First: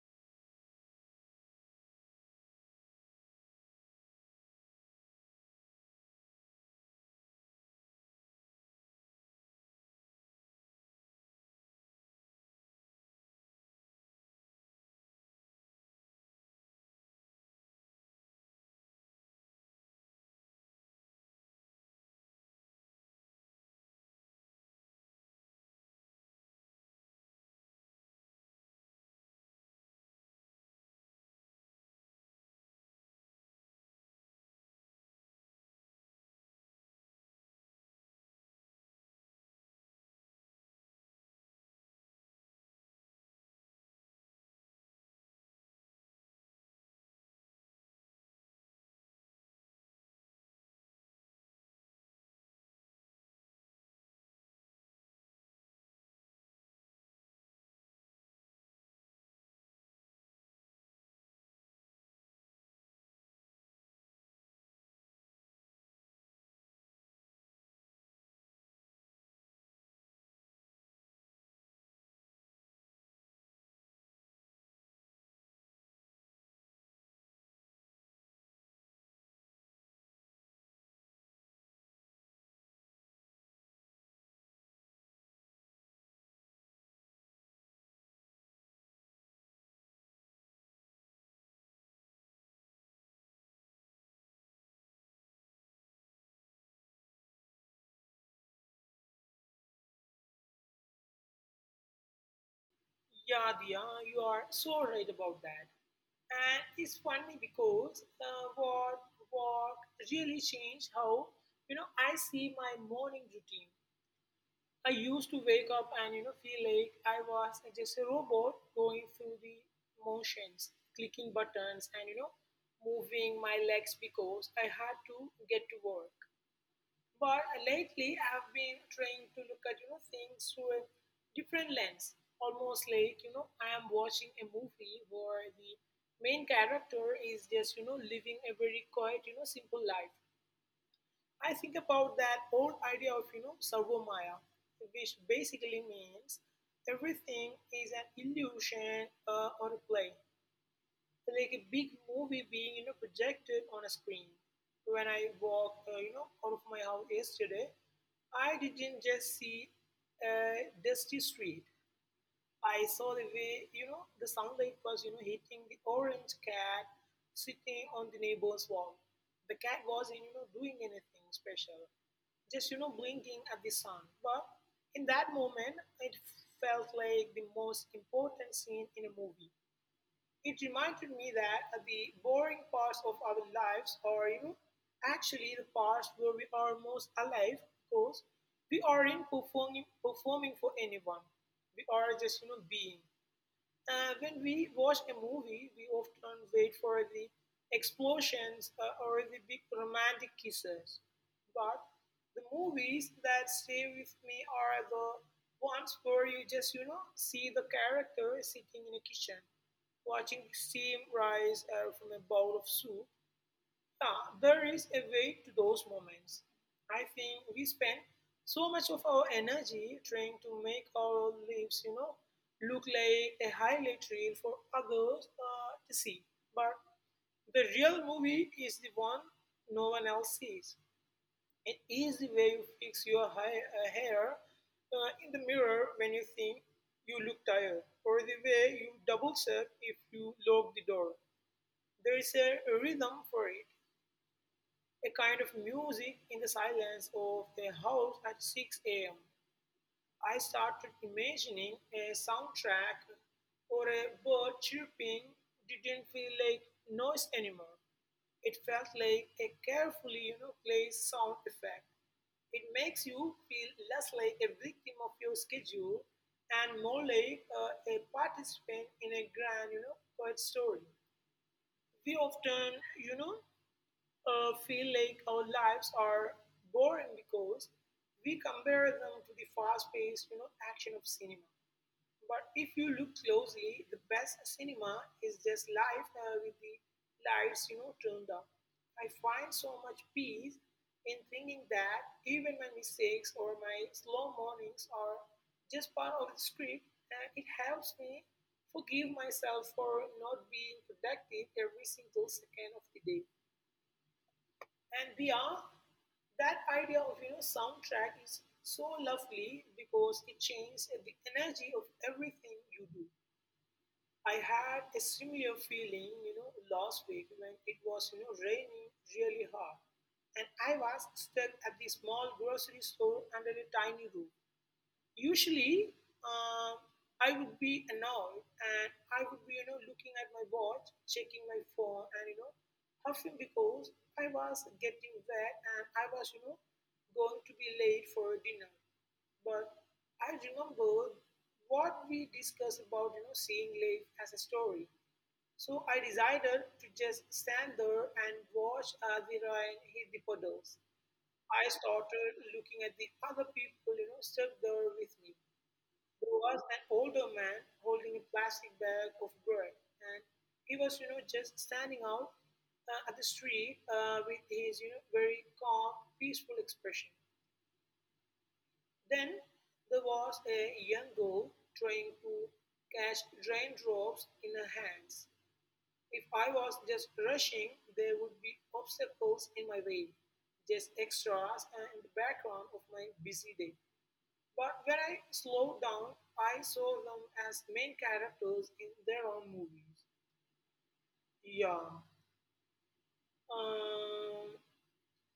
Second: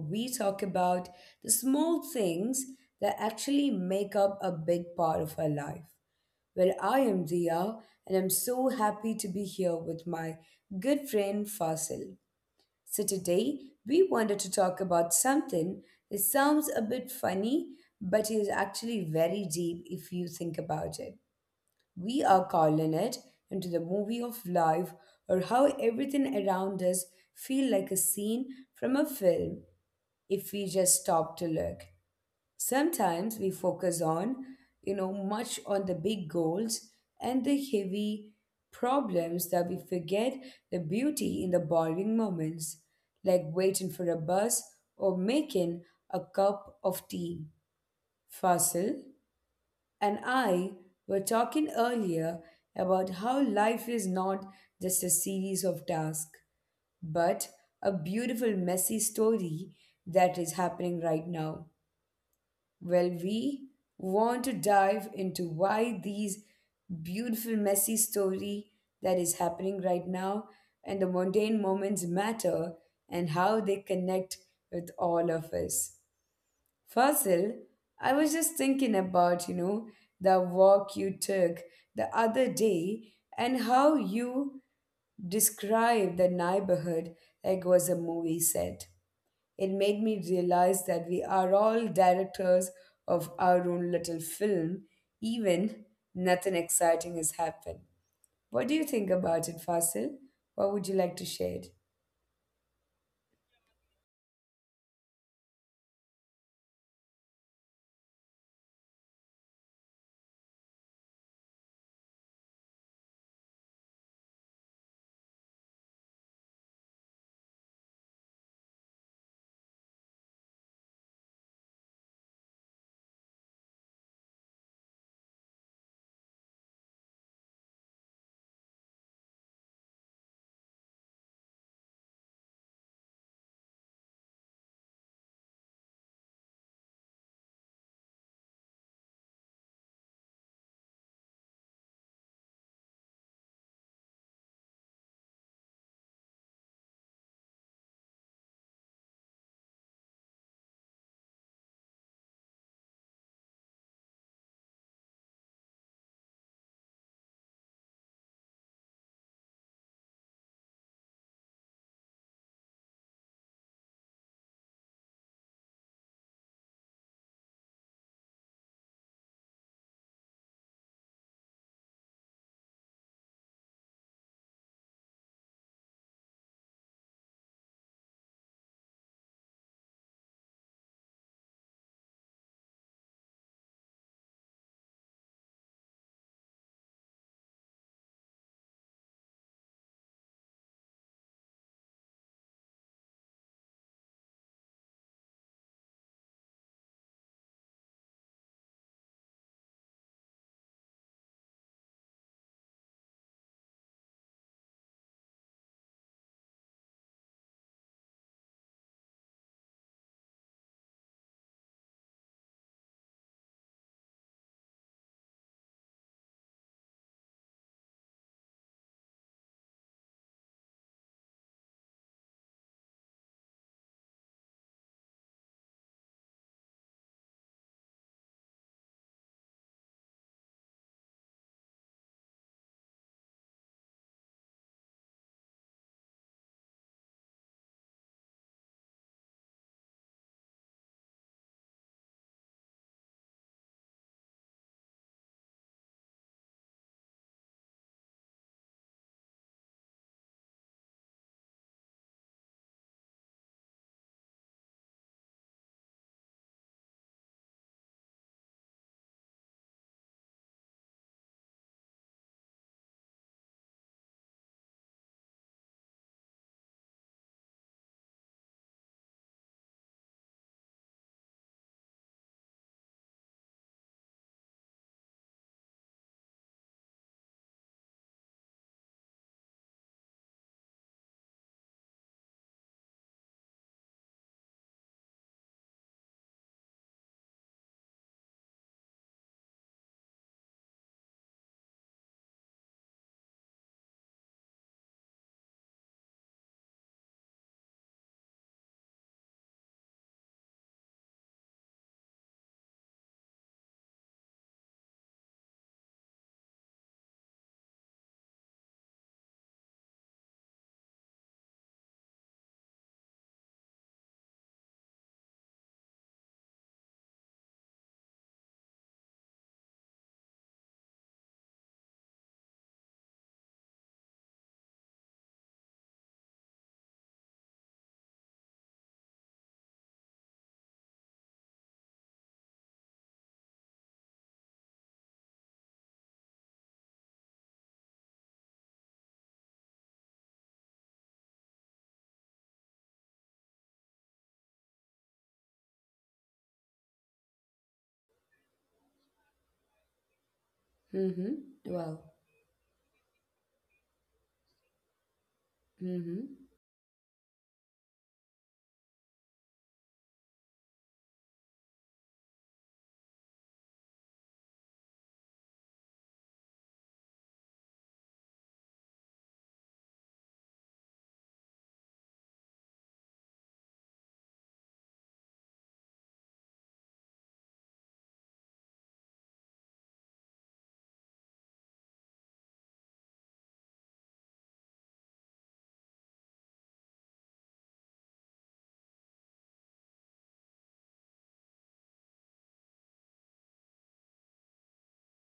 we talk about the small things that actually make up a big part of our life. Well, I am Dia, and I'm so happy to be here with my good friend Fasil. So, today we wanted to talk about something that sounds a bit funny, but is actually very deep if you think about it. We are calling it into the movie of life, or how everything around us feel like a scene from a film if we just stop to look. Sometimes we focus on, much on the big goals and the heavy problems that we forget the beauty in the boring moments, like waiting for a bus or making a cup of tea. Fasil and I were talking earlier about how life is not just a series of tasks, but a beautiful, messy story that is happening right now. Well, we want to dive into why these beautiful, messy story that is happening right now and the mundane moments matter and how they connect with all of us. Fossil, I was just thinking about the walk you took the other day, and how you described the neighborhood like was a movie set. It made me realize that we are all directors of our own little film, even nothing exciting has happened. What do you think about it, Fasil? What would you like to share? Yeah, Diya, you are so right about that. And it's funny because work really changed how I see my morning routine. I used to wake up and feel like I was just a robot going through the motions, clicking buttons, and moving my legs because I had to get to work. But lately, I've been trying to look at things through a different lens, almost like I am watching a movie where the main character is just living a very quiet simple life. I think about that old idea of sarvamaya, which basically means everything is an illusion or a play like a big movie being projected on a screen. When I walked out of my house yesterday, I didn't just see a dusty street. I saw the way the sunlight was hitting the orange cat sitting on the neighbor's wall. The cat wasn't doing anything special, just blinking at the sun. But in that moment, it felt like the most important scene in a movie. It reminded me that the boring parts of our lives are, you know, actually the parts where we are most alive because we aren't performing for anyone. We are just, you know, being. When we watch a movie, we often wait for the explosions or the big romantic kisses. But the movies that stay with me are the ones where you just, you know, see the character sitting in a kitchen, watching steam rise from a bowl of soup. Ah, there is a way to those moments. I think we spend so much of our energy trying to make our lives, you know, look like a highlight reel for others to see. But the real movie is the one no one else sees. It is the way you fix your hair in the mirror when you think you look tired, or the way you double check if you lock the door. There is a rhythm for it, a kind of music in the silence of their house at 6 a.m. I started imagining a soundtrack or a bird chirping didn't feel like noise anymore. It felt like a carefully you know, placed sound effect. It makes you feel less like a victim of your schedule and more like a participant in a grand, you know, poet story. We often feel like our lives are boring because we compare them to the fast paced you know, action of cinema. But if you look closely, the best cinema is just life with the lights you know, turned up. I find so much peace in thinking that even my mistakes or my slow mornings are just part of the script, and it helps me forgive myself for not being productive every single second of the day. And we are That idea of soundtrack is so lovely because it changes the energy of everything you do. I had a similar feeling last week when it was raining really hard, and I was stuck at the small grocery store under a tiny roof. Usually, uh, I would be annoyed and I would be, you know, looking at my watch, checking my phone, and you know, huffing because I was getting wet and I was, you know, going to be late for dinner. But I remembered what we discussed about, you know, seeing life as a story. So I decided to just stand there and watch as the rain hit the puddles. Mm-hmm. I Wow. started looking at the other people, you know, stuck there with me. There Mm-hmm. was an older man holding a plastic bag of bread, and he was, you know, just standing out at the street with his, you know, very calm, peaceful expression. Then there was a young girl trying to catch raindrops in her hands. If I was just rushing, there would be obstacles in my way, just extras in the background of my busy day. But when I slowed down, I saw them as main characters in their own movies. Yeah. Um,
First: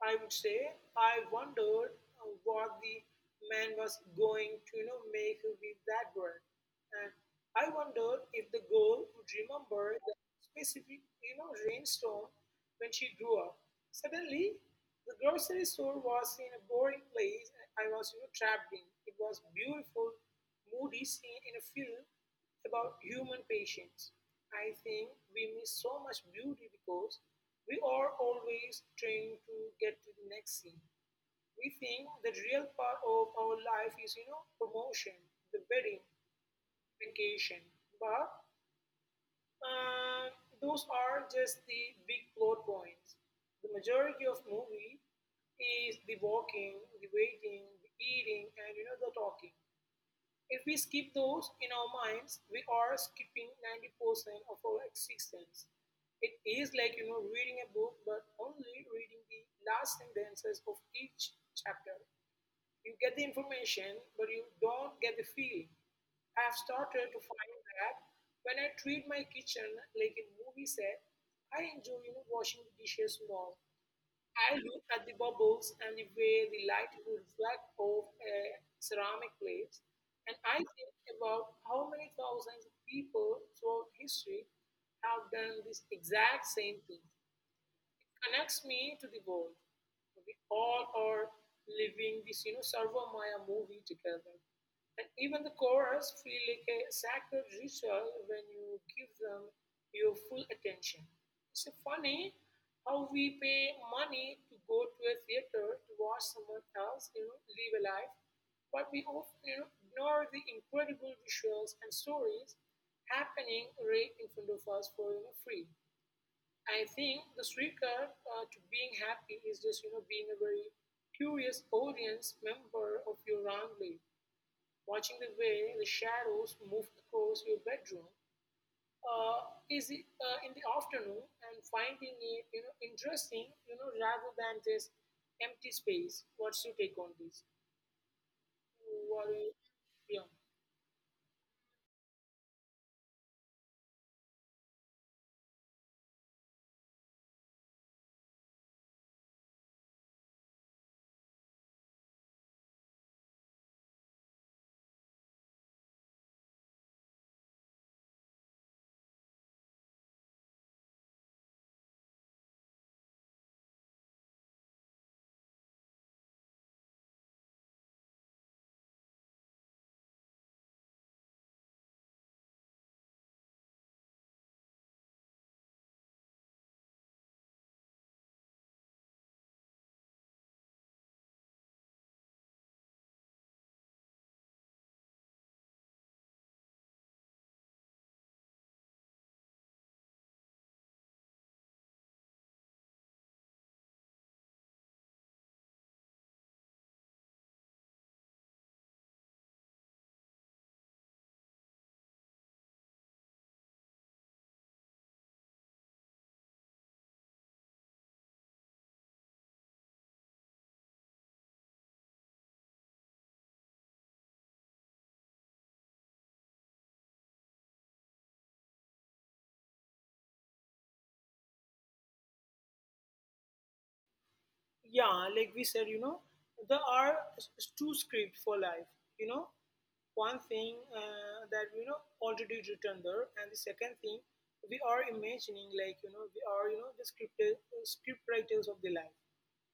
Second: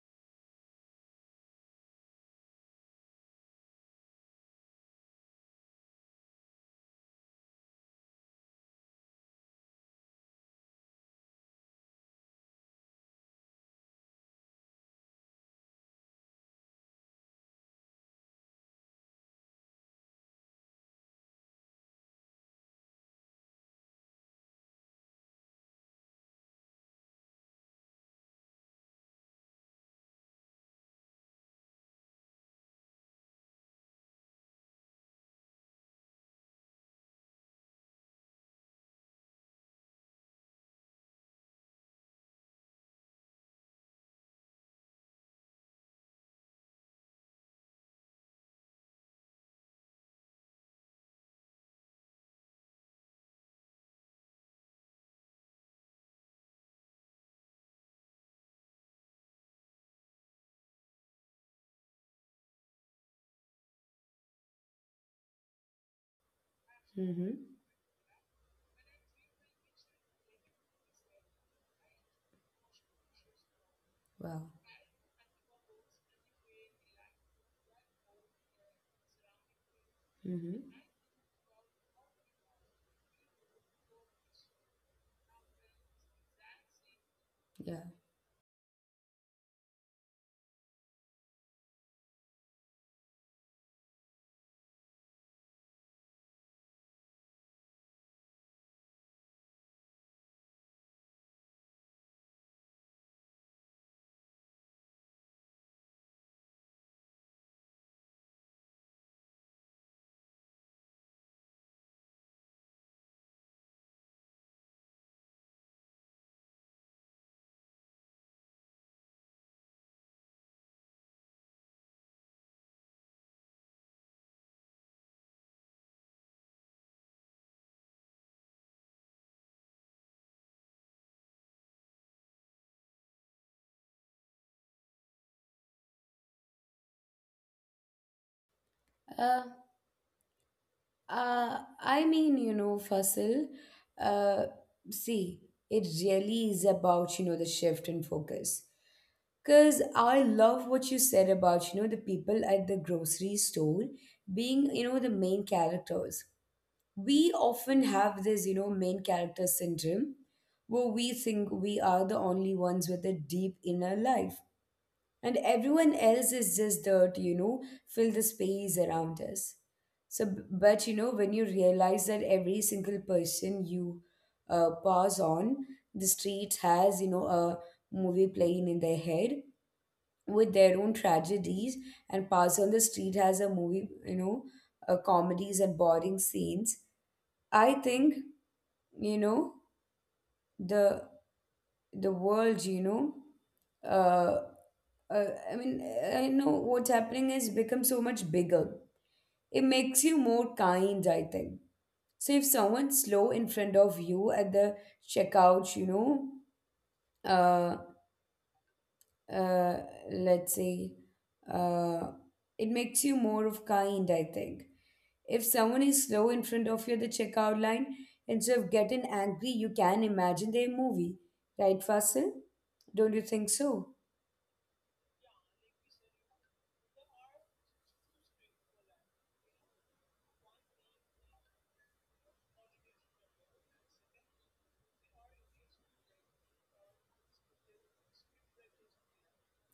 I would say I wondered what the man was going to you know, make with that word. And I wondered if the girl would remember that specific you know, rainstorm when she grew up. Suddenly, the grocery store was in a boring place and I was you know, trapped in. It was beautiful, moody scene in a film about human patience. I think we miss so much beauty because we are always trying to get to the next scene. We think the real part of our life is, you know, promotion, the wedding, vacation. But uh, those are just the big plot points. The majority of movie is the walking, the waiting, the eating, and the talking. If we skip those in our minds, we are skipping 90% of our existence. It is like, you know, reading a book, but only reading the last sentences of each chapter. You get the information, but you don't get the feeling. I have started to find Mm-hmm. that when I treat my kitchen like a movie set, I enjoy you know, washing the dishes more. Wow. I look at the bubbles and the way the light would reflect off a ceramic plate, and I Mm-hmm. think about how many thousands of people throughout history have done this exact same thing connects me to the world. We all are living this, you know, Sarva Maya movie together. And even the chorus feel like a sacred ritual when you give them your full attention. It's funny how we pay money to go to a theater to watch someone else, you know, live a life, but we often you know, ignore the incredible visuals and stories happening right in front of us for you know, free. I think the secret to being happy is just, you know, being a very curious audience member of your own life, watching the way the shadows move across your bedroom. Uh, is it in the afternoon and finding it, you know, interesting, you know, rather than this empty space. What's your take on this? What do? Yeah. Yeah. I mean, Fasil, uh, see, it really is about the shift in focus. Because I love what you said about the people at the grocery store being the main characters. We often have this main character syndrome, where we think we are the only ones with a deep inner life, and everyone else is just there to fill the space around us. But when you realize that every single person you pass on the street has a movie playing in their head with their own tragedies, and pass on the street has a movie, comedies and boring scenes. I think you know the the world, uh, uh, I mean, I know what's happening is become so much bigger. It makes you more kind, I think. So if someone's slow in front of you at the checkout, uh, uh, let's say, uh, it makes you more of kind, I think. If someone is slow in front of you at the checkout line, instead of getting angry, you can imagine their movie, right, Fasil? Don't you think so? Yeah, like we said, you know, there are two scripts for life. You know, one thing that already written there, and the second thing we are imagining, like we are the script writers of the life.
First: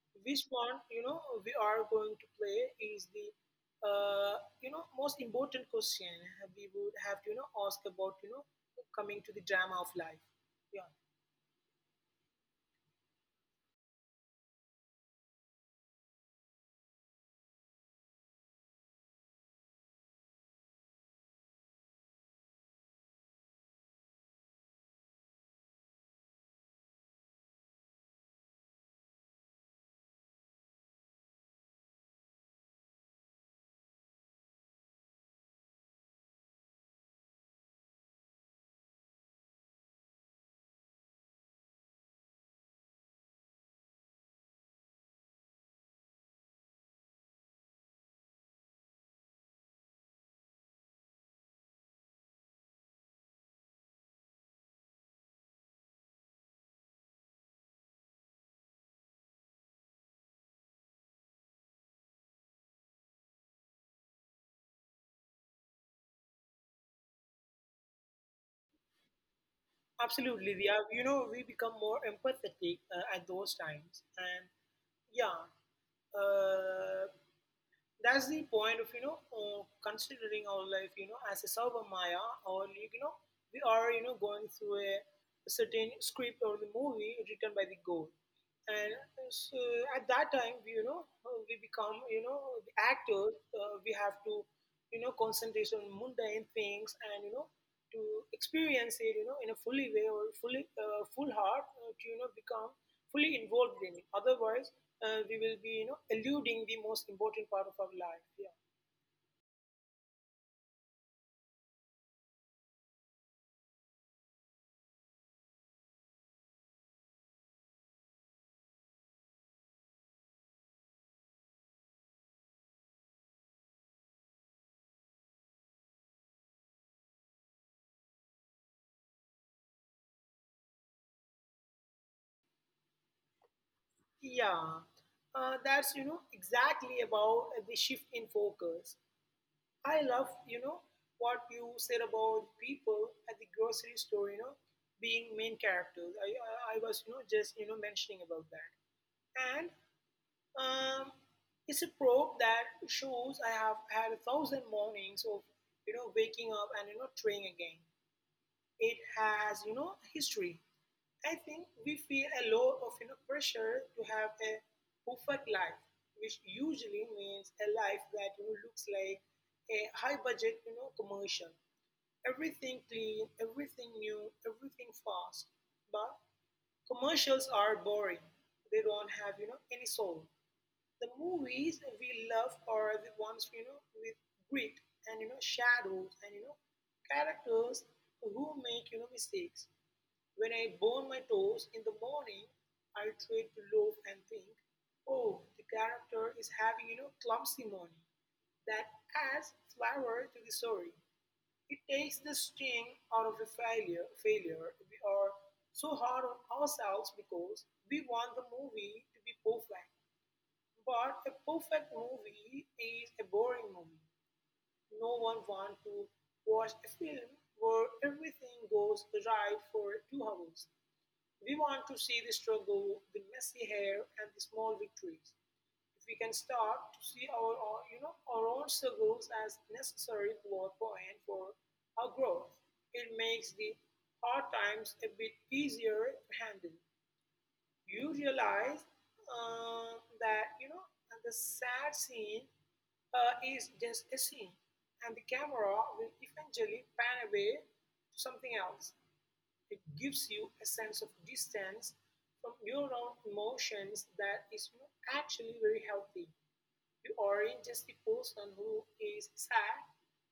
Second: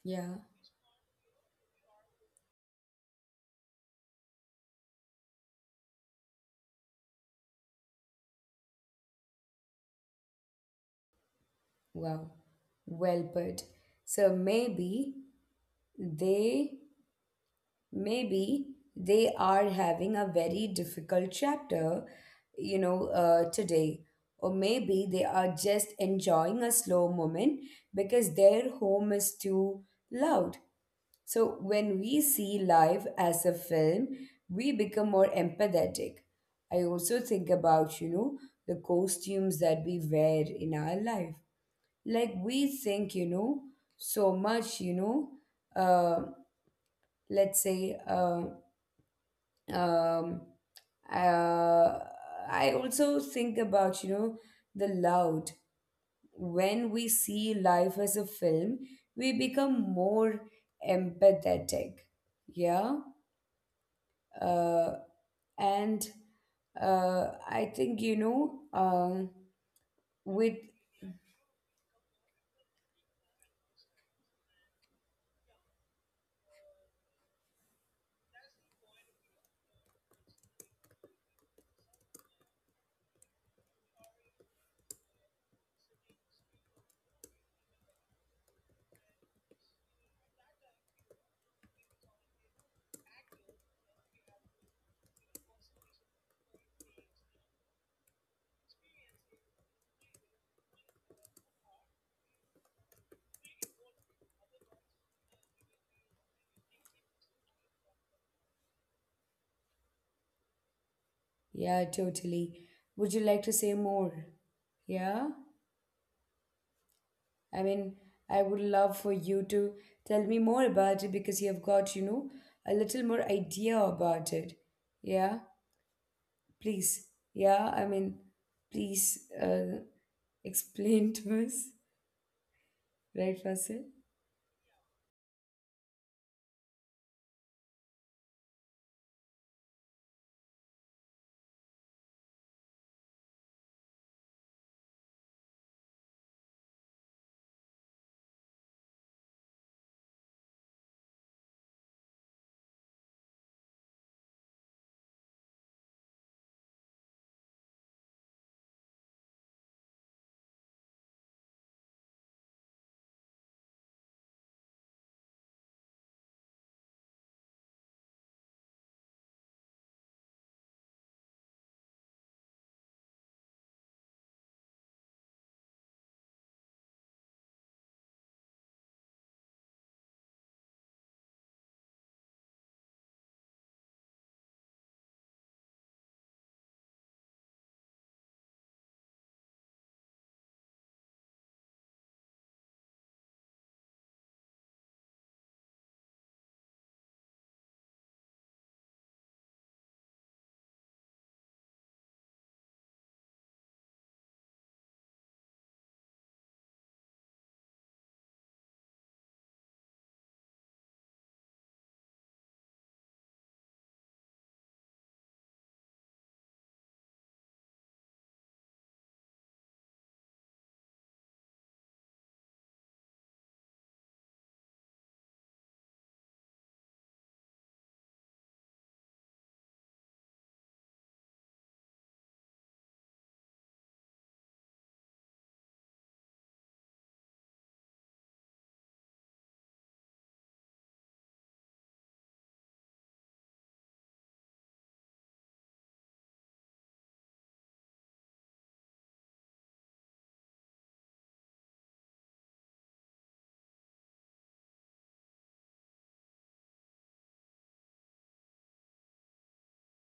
Yeah. Which one we are going to play is the most important question we would have to ask about coming to the drama of life. Yeah. Wow, well put. So maybe they, maybe they are having a very difficult chapter, today. Or maybe they are just enjoying a slow moment because their home is too loud. So when we see life as a film, we become more empathetic. I also think about the costumes that we wear in our life, like we think so much you know uh, let's say um, uh, I also think about the loud, when we see life as a film we become more empathetic. Yeah. Uh, and uh, I think with. Absolutely, they are. You know, we become more empathetic at those times, and yeah, uh, that's the point of considering our life as a sober maya or we are going through a certain script or the movie written by the goal and so at that time we we become the actors we have to concentrate on mundane things and to experience it in a fully way or full heart to become fully involved in it. Otherwise, we will be, you know, eluding the most important part of our life. Yeah, Yeah, totally. Would you like to say more? Yeah. I mean, I would love for you to tell me more about it, because you have got a little more idea about it. Yeah, please. Yeah, I mean, please, explain to us, right, Fasil? yeah. That's exactly about the shift in focus. I love what you said about people at the grocery store. You know, being main characters. I was just mentioning about that, and um, it's a probe that shows I have had a thousand mornings of waking up and trying again. It has, you know, history. I think we feel a lot of you know, pressure to have a perfect life, which usually means a life that you know, looks like a high budget, you know, commercial. Everything clean, everything new, everything fast. But commercials are boring. They don't have, you know, any soul. The movies we love are the ones, you know, with grit and shadows and characters who make mistakes when I burn my toes in the morning, I try to loaf and think, "Oh, the character is having clumsy morning." That adds flavor to the story. It takes the sting out of a failure. Failure. We are so hard on ourselves because we want the movie to be perfect. But a perfect movie is a boring movie. No one wants to watch a film where everything goes right for 2 hours. We want to see the struggle, the messy hair, and the small victories. If we can start to see our own struggles as necessary plot point for our growth, it makes the hard times a bit easier to handle. You realize uh, that the sad scene is just a scene, and the camera will eventually pan away to something else. It gives you a sense of distance from your own emotions that is not actually very healthy. You aren't just the person who is sad,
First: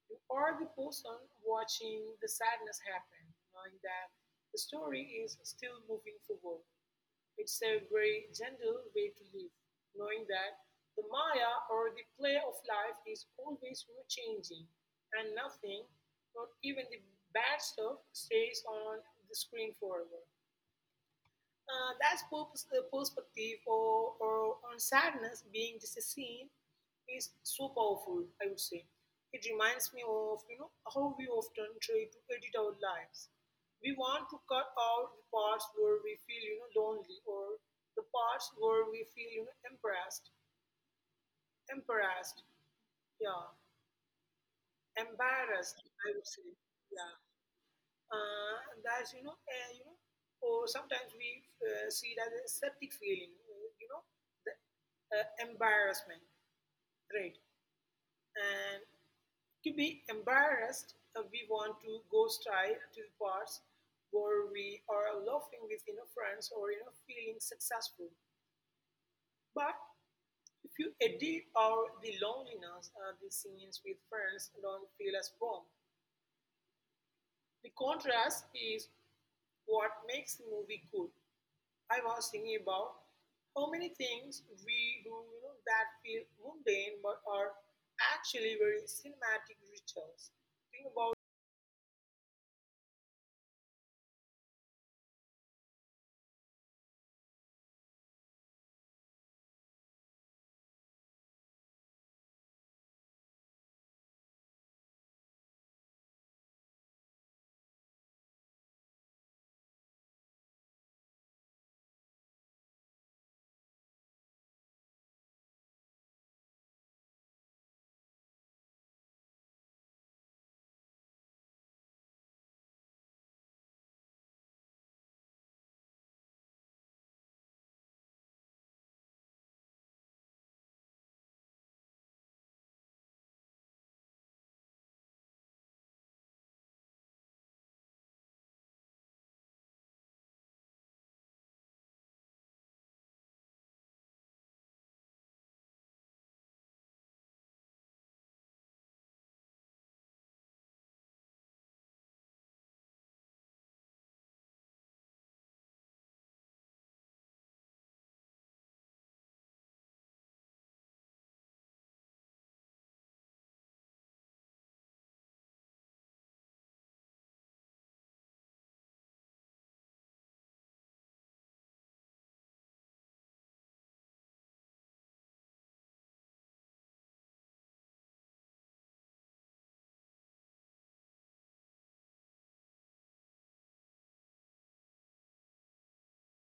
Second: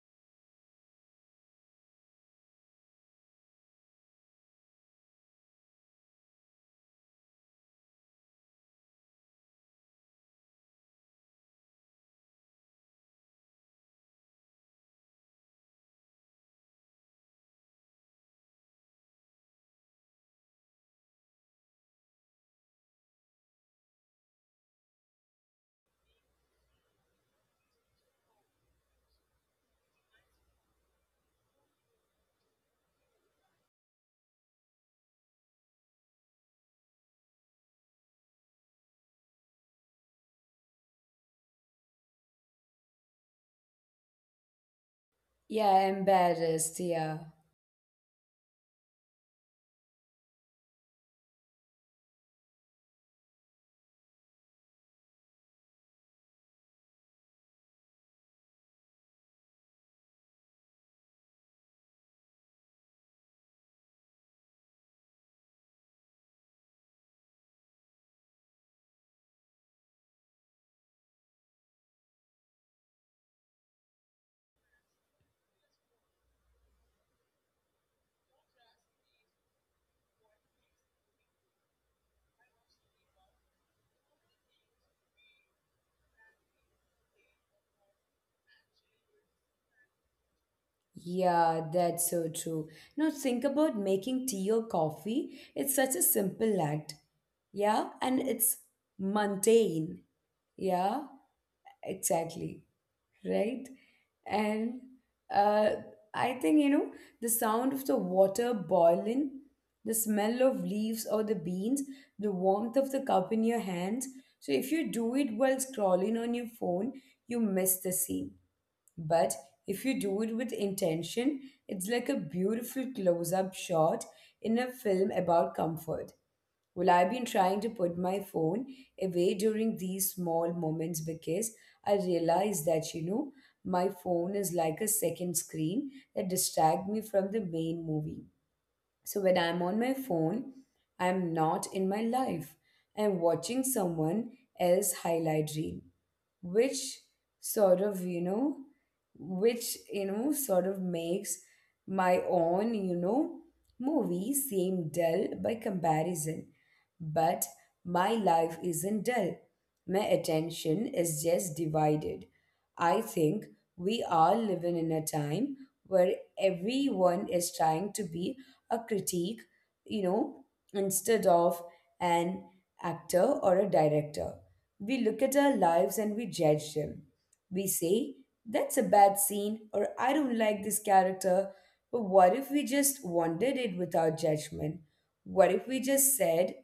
you are the person watching the sadness happen, knowing that the story is still moving forward. It's a very gentle way to live, knowing that the Maya or the play of life is always changing, and nothing, not even the bad stuff, stays on the screen forever. That's purpose, the perspective or on sadness being just a scene is so powerful, I would say. It reminds me of how we often try to edit our lives. We want to cut out the parts where we feel, lonely, or the parts where we feel, embarrassed, yeah, embarrassed, Yeah, I would say, embarrassed. yeah. Yeah. And that's you know or sometimes we see it as a septic feeling, you know the embarrassment, right, and to be embarrassed, we want to go straight to the parts where we are laughing with friends or feeling successful. But if you edit out the loneliness, the scenes with friends don't feel as warm. The contrast is what makes the movie good. I was thinking about how many things we do, you know, that feel mundane but are actually very cinematic rituals. Think about Yeah, that's so true. Now, think about making tea or coffee. It's such a simple act. Yeah, and it's mundane. Yeah, exactly. Right? And uh, I think, the sound of the water boiling, the smell of leaves or the beans, the warmth of the cup in your hands. So if you do it while scrolling on your phone, you miss the scene. But if you do it with intention, it's like a beautiful close up shot in a film about comfort. Will I been trying to put my phone away during these small moments, because I realize that my phone is like a second screen that distracts me from the main movie. So when I'm on my phone, I'm not in my life. I'm watching someone else highlight reel, which sort of makes my own movie seem dull by comparison. But my life isn't dull, my attention is just divided. I think we are living in a time where everyone is trying to be a critique you know instead of an actor or a director. We look at our lives and we judge them. We say, that's a bad scene, or I don't like this character. But what if we just wanted it without judgment? What if we just said,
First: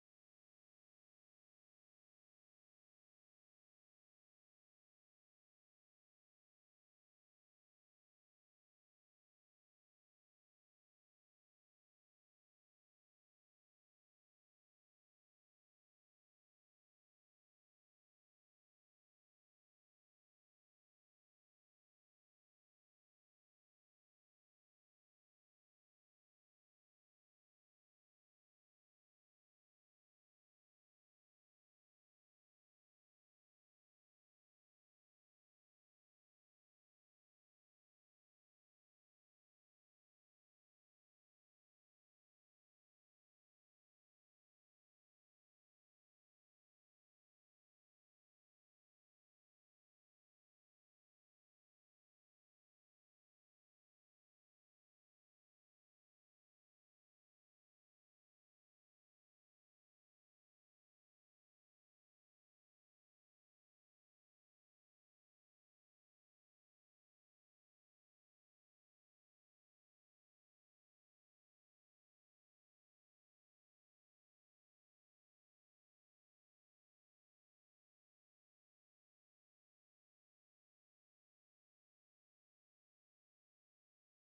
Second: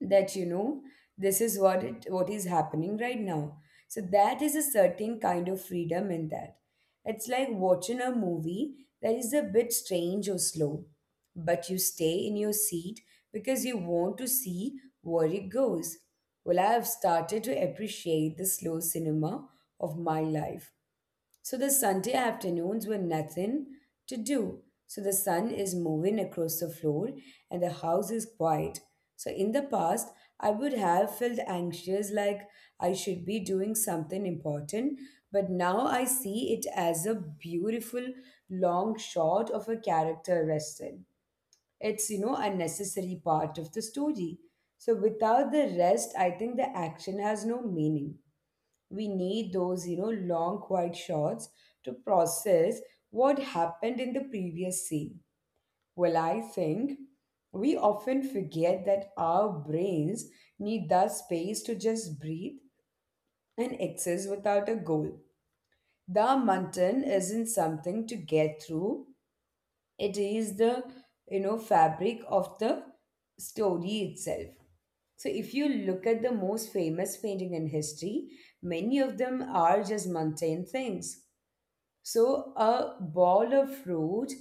that this is what is happening right now? So that is a certain kind of freedom in that. It's like watching a movie that is a bit strange or slow, but you stay in your seat because you want to see where it goes. Well, I have started to appreciate the slow cinema of my life. So the Sunday afternoons were nothing to do. So the sun is moving across the floor and the house is quiet. So in the past, I would have felt anxious, like I should be doing something important, but now I see it as a beautiful long shot of a character rested. It's, you know, a necessary part of the story. So without the rest, I think the action has no meaning. We need those long quiet shots to process what happened in the previous scene. Well, I think we often forget that our brains need that space to just breathe and exist without a goal. The mountain isn't something to get through, it is the fabric of the story itself. So if you look at the most famous painting in history, many of them are just mundane things. So a bowl of fruit,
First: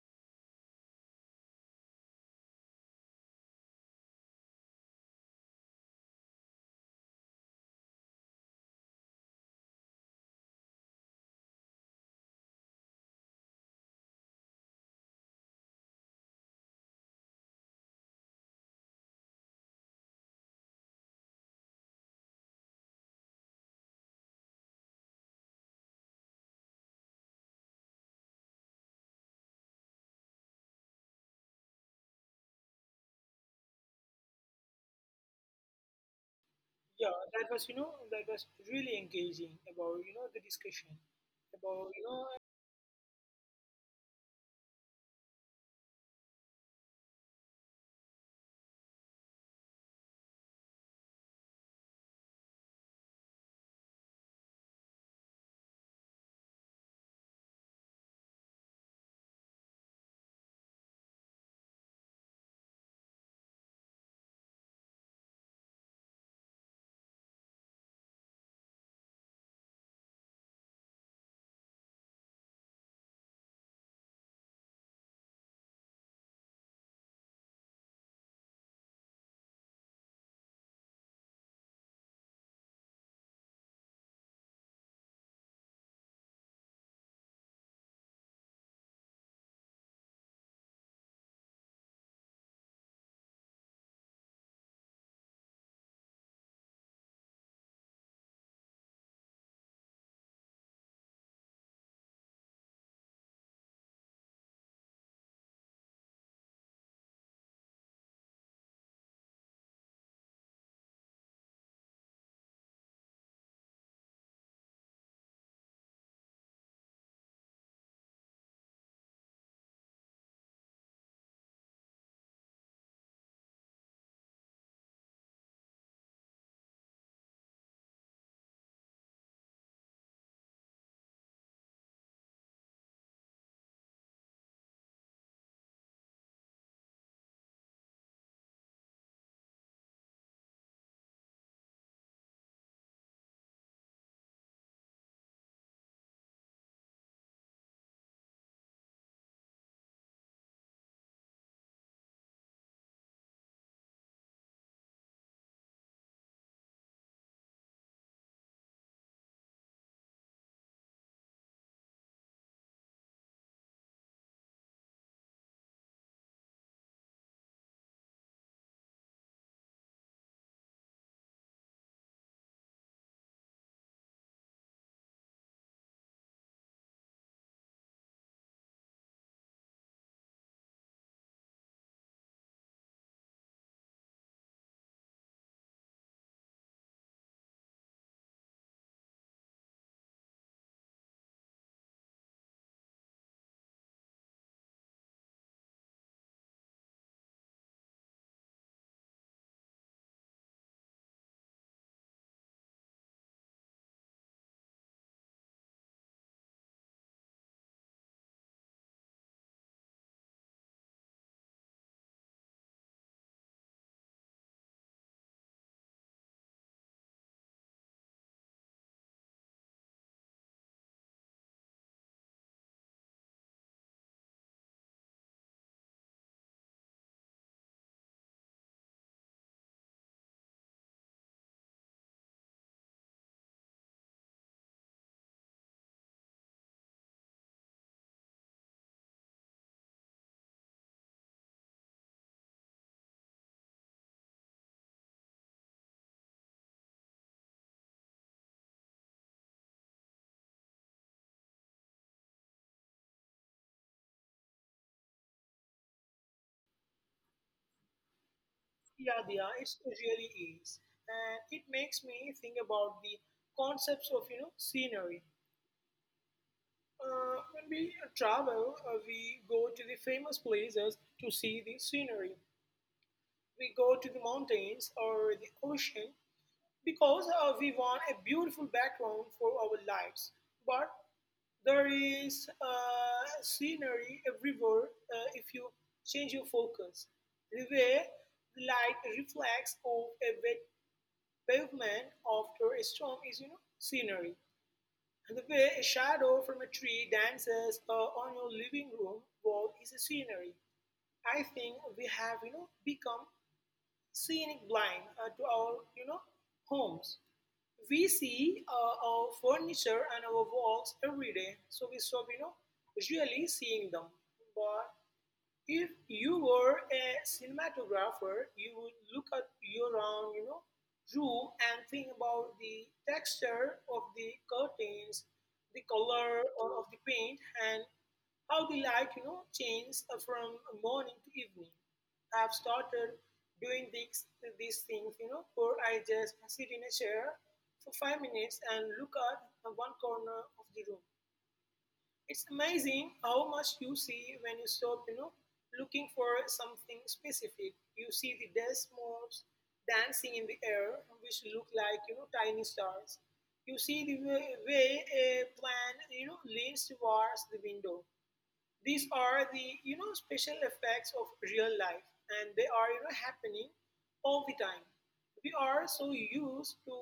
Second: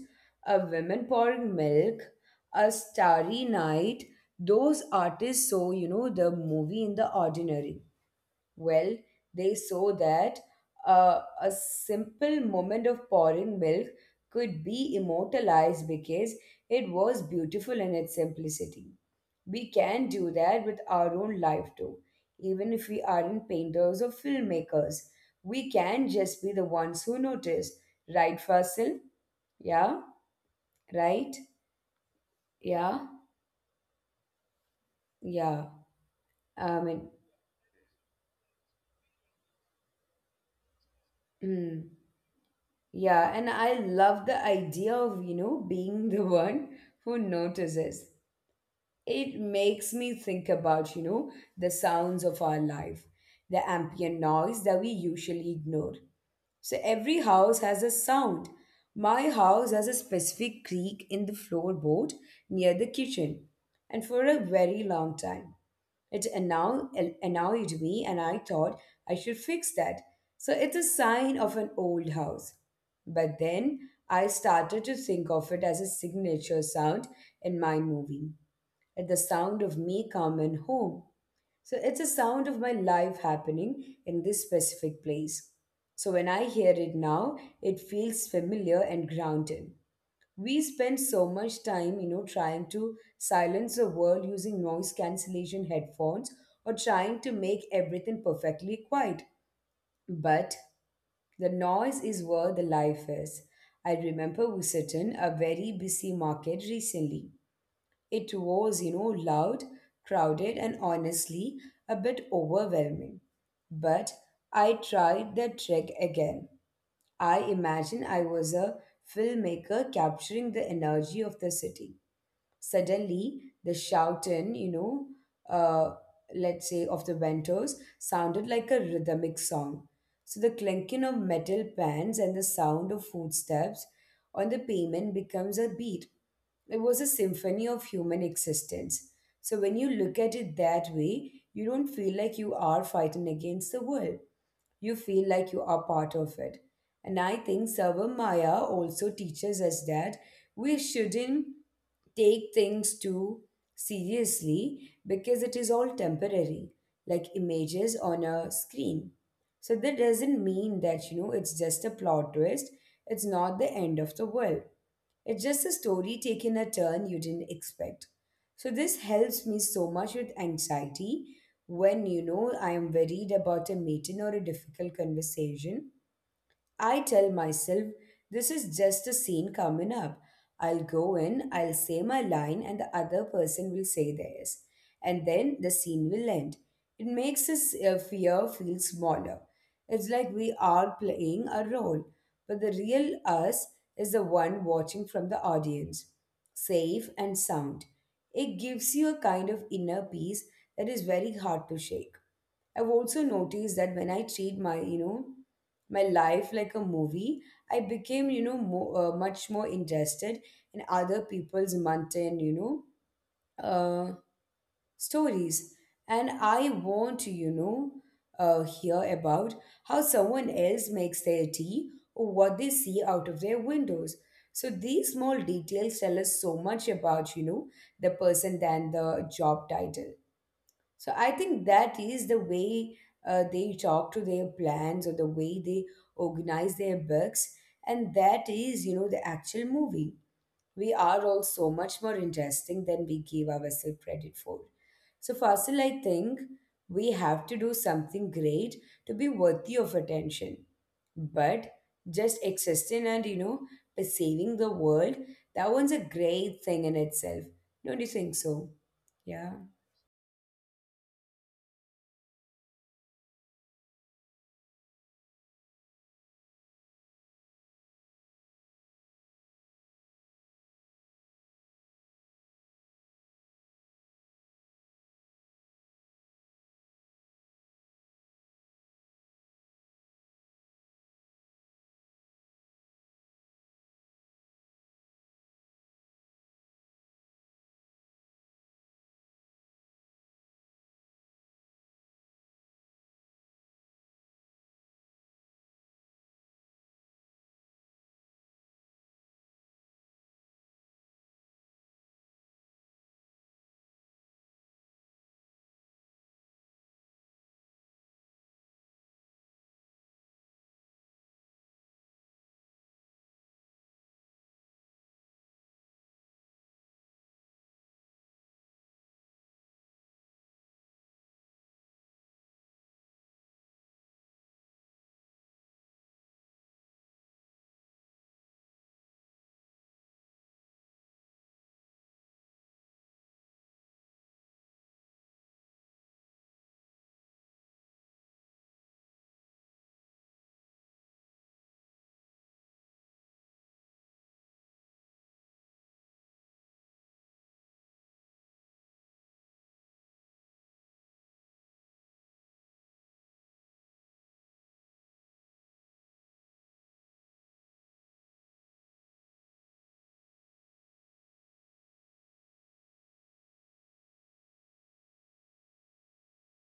a woman pouring milk, a starry night, those artists saw the movie in the ordinary. Well, they saw that a simple moment of pouring milk could be immortalized because it was beautiful in its simplicity. We can do that with our own life too. Even if we aren't painters or filmmakers, we can just be the ones who notice. Right, Fasil? Yeah? Right? Yeah? Yeah. I mean, Yeah, that was really engaging about the discussion about mm, you know yeah. And I love the idea of being the one who notices. It makes me think about the sounds of our life, the ambient noise that we usually ignore. So every house has a sound. My house has a specific creak in the floorboard near the kitchen, and for a very long time it annoyed me, and I thought I should fix that. So it's a sign of an old house. But then I started to think of it as a signature sound in my movie, like the sound of me coming home. So it's a sound of my life happening in this specific place. So when I hear it now, it feels familiar and grounded. We spend so much time, trying to silence the world using noise cancellation headphones, or trying to make everything perfectly quiet. But the noise is where the life is. I remember visiting a very busy market recently. It was loud, crowded, and honestly a bit overwhelming. But I tried the trek again. I imagine I was a filmmaker capturing the energy of the city. Suddenly, the shouting, you know, uh, let's say of the venters, sounded like a rhythmic song. So the clinking of metal pans and the sound of footsteps on the pavement becomes a beat. It was a symphony of human existence. So when you look at it that way, you don't feel like you are fighting against the world, you feel like you are part of it. And I think Savamaya also teaches us that we shouldn't take things too seriously, because it is all temporary, like images on a screen. So that, doesn't mean that it's just a plot twist, it's not the end of the world. It's just a story taking a turn you didn't expect. So this helps me so much with anxiety when I am worried about a meeting or a difficult conversation. I tell myself, this is just a scene coming up. I'll go in, I'll say my line, and the other person will say theirs. And then the scene will end. It makes us fear feel smaller. It's like we are playing a role, but the real us is the one watching from the audience, safe and sound. It gives you a kind of inner peace that is very hard to shake. I've also noticed that when I treat my, my life like a movie, I became, you know, mo much more interested in other people's mundane, uh, stories. And I want to, hear about how someone else makes their tea or what they see out of their windows. So these small details tell us so much about, the person than the job title. So I think that is the way they talk to their plans or the way they organize their books. And that is, the actual movie. We are all so much more interesting than we give ourselves credit for. So, Fasil, I think we have to do something great to be worthy of attention. But just existing and, saving the world, that one's a great thing in itself. Don't you think so? yeah, yeah, it Yeah. really is. And it makes me think about the concepts of scenery. When we travel, we go to the famous places to see the scenery. We go to the mountains or the ocean because we want a beautiful background for our lives, but there is scenery everywhere if you change your focus. The way the light reflects off a wet pavement after a storm is, you know, scenery. And the way a shadow from a tree dances on your living room wall is a scenery. I think we have become scenic blind, to our homes. We see our furniture and our walls every day, so we stop usually seeing them. But if you were a cinematographer, you would look at your own room and think about the texture of the curtains, the color of the paint, and how the light changes from morning to evening. I've started doing these things, where I just sit in a chair for 5 minutes and look at one corner of the room. It's amazing how much you see when you stop looking for something specific. You see the dust motes dancing in the air, which look like tiny stars. You see the way a plant leans towards the window. These are the special effects of real life, and they are happening all the time. We are so used to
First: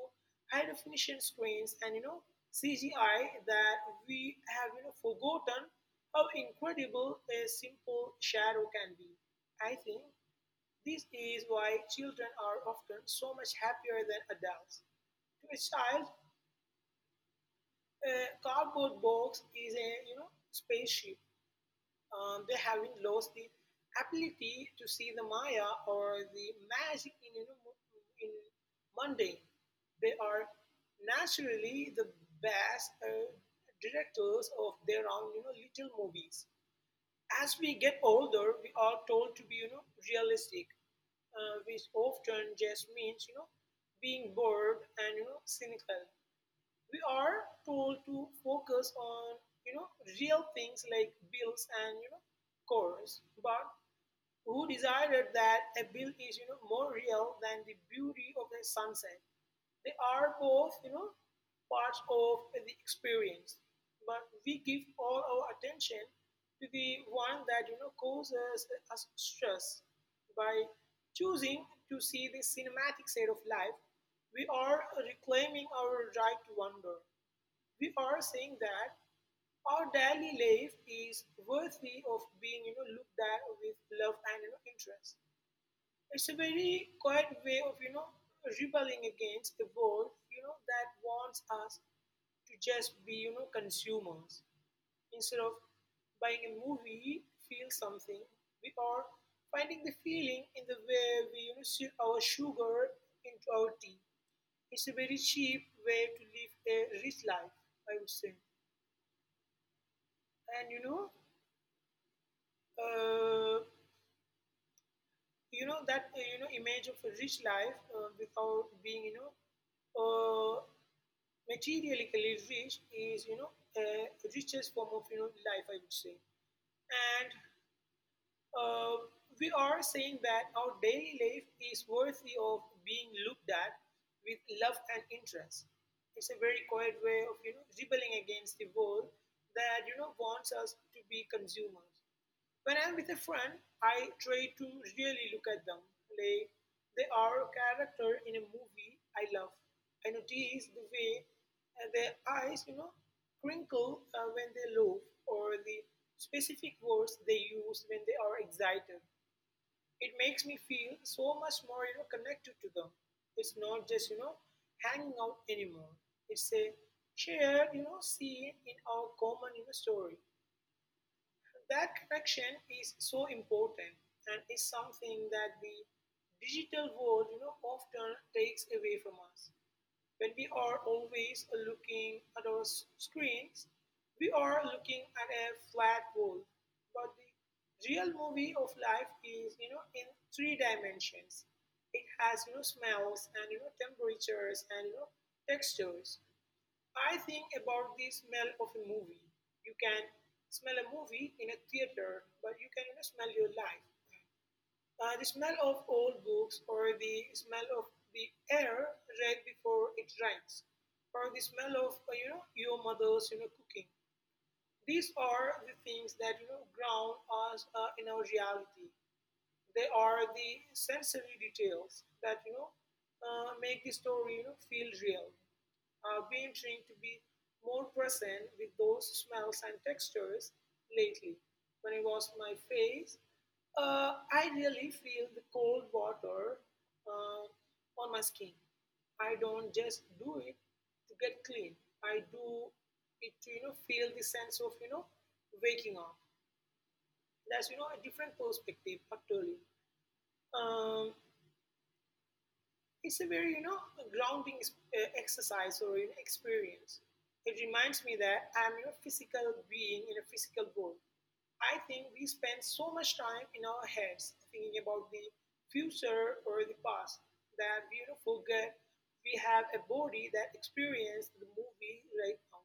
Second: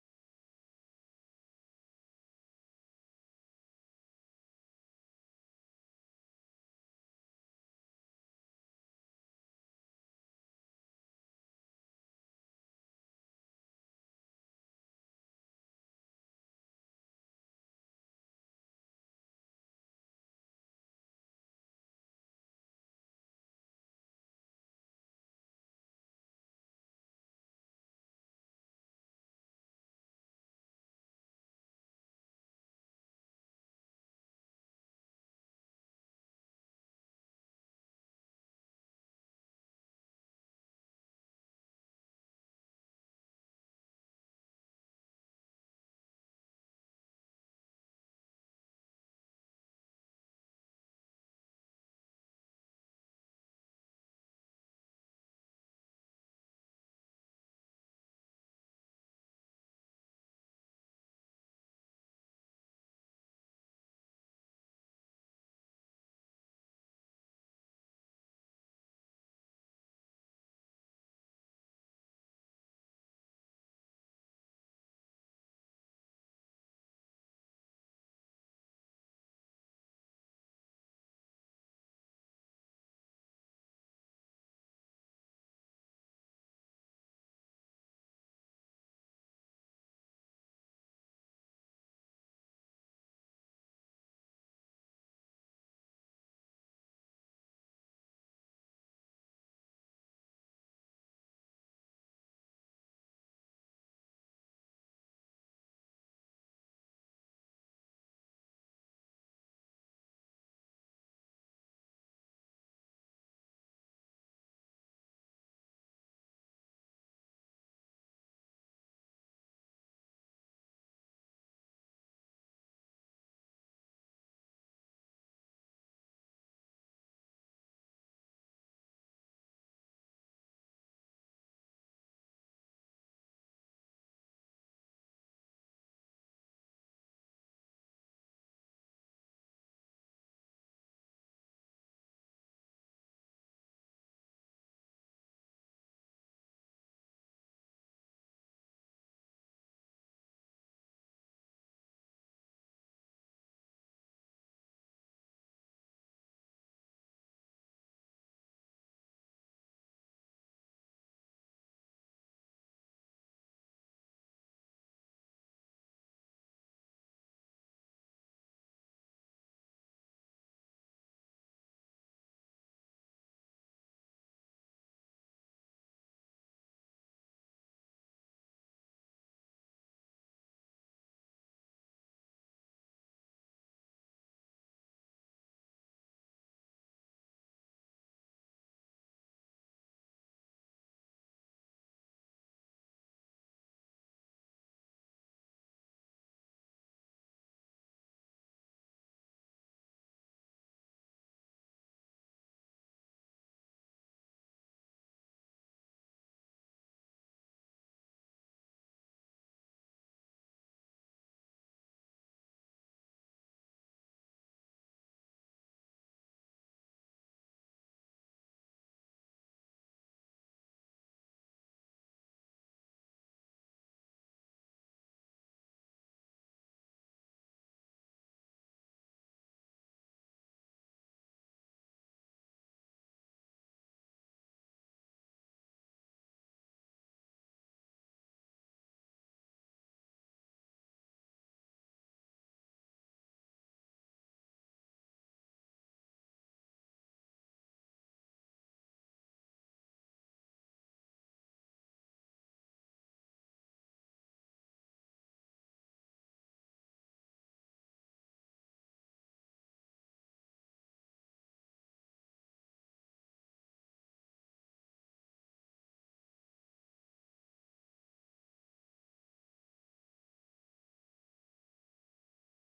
high definition screens and CGI that we have forgotten how incredible a simple shadow can be. I think this is why children are often so much happier than adults. To a child, a cardboard box is a spaceship, they having lost the ability to see the Maya or the magic in mundane. They are naturally the best directors of their own little movies. As we get older, we are told to be realistic, which often just means being bored and cynical. We are told to focus on you know real things like bills and chores, but who decided that a bill is more real than the beauty of a sunset. They are both parts of the experience, but we give all our attention to the one that causes us stress. By choosing to see the cinematic side of life, we are reclaiming our right to wonder. We are saying that our daily life is worthy of being looked at with love and interest. It's a very quiet way of rebelling against the world that wants us to just be consumers. Instead of buying a movie feel something, we are finding the feeling in the way we sip our sugar into our tea. It's a very cheap way to live a rich life, I would say. And uh, you know that you know image of a rich life, without being uh, materially rich, is richest form of life, I would say. And uh, we are saying that our daily life is worthy of being looked at with love and interest. It's a very quiet way of rebelling against the world that wants us to be consumers. When I'm with a friend, I try to really look at them like they are a character in a movie I love. I notice the way their eyes crinkle when they laugh, or the specific words they use when they are excited. It makes me feel so much more connected to them. It's not just hanging out anymore. It's a shared scene in our common story. That connection is so important and is something that the digital world often takes away from us. When we are always looking at our screens, we are looking at a flat wall. But the real movie of life is in three dimensions. It has smells and temperatures and textures. I think about the smell of a movie. You can smell a movie in a theater, but you can smell your life. The smell of old books, or the smell of the air right before it rains, or the smell of your mother's cooking. These are the things that ground us in our reality. They are the sensory details that make the story feel real. I've been trying to be more present with those smells and textures lately. When I wash my face, I really feel the cold water uh, on my skin. I don't just do it to get clean. I do it to feel the sense of waking up. That's a different perspective utterly. Um, it's a very grounding exercise or an experience. It reminds me that I'm a physical being in a physical world. I think we spend so much time in our heads thinking about the future or the past that we forget we have a body that experienced the movie right now.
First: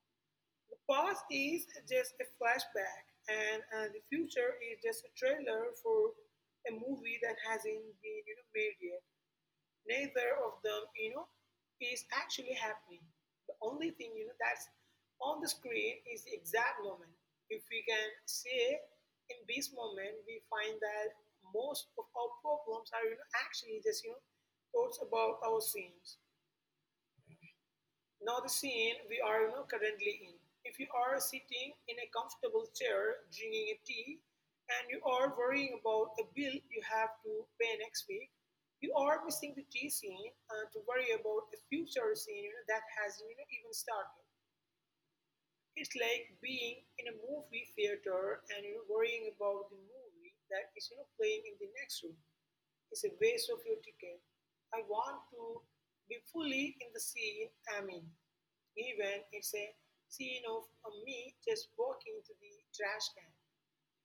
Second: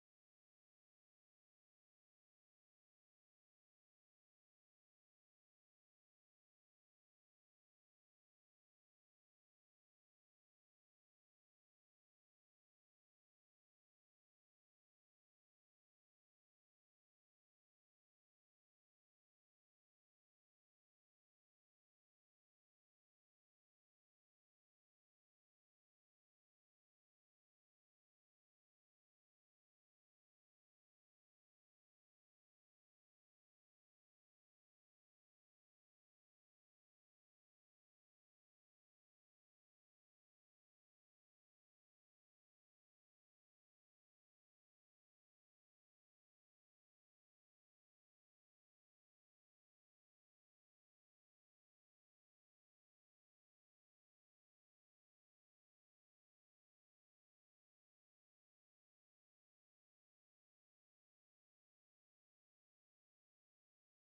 The past is just a flashback, and the future is just a trailer for a movie that hasn't been made yet. Neither of them is actually happening. The only thing that's on the screen is the exact moment. If we can say in this moment, we find that most of our problems are actually just thoughts about our sins now, the scene we are currently in. If you are sitting in a comfortable chair drinking a tea and you are worrying about a bill you have to pay next week, you are missing the tea scene to worry about a future scene that hasn't even started. It's like being in a movie theater and worrying about the movie that is playing in the next room is a waste of your ticket. I want to be fully in the scene I'm in, even it's a scene of me just walking to the trash can.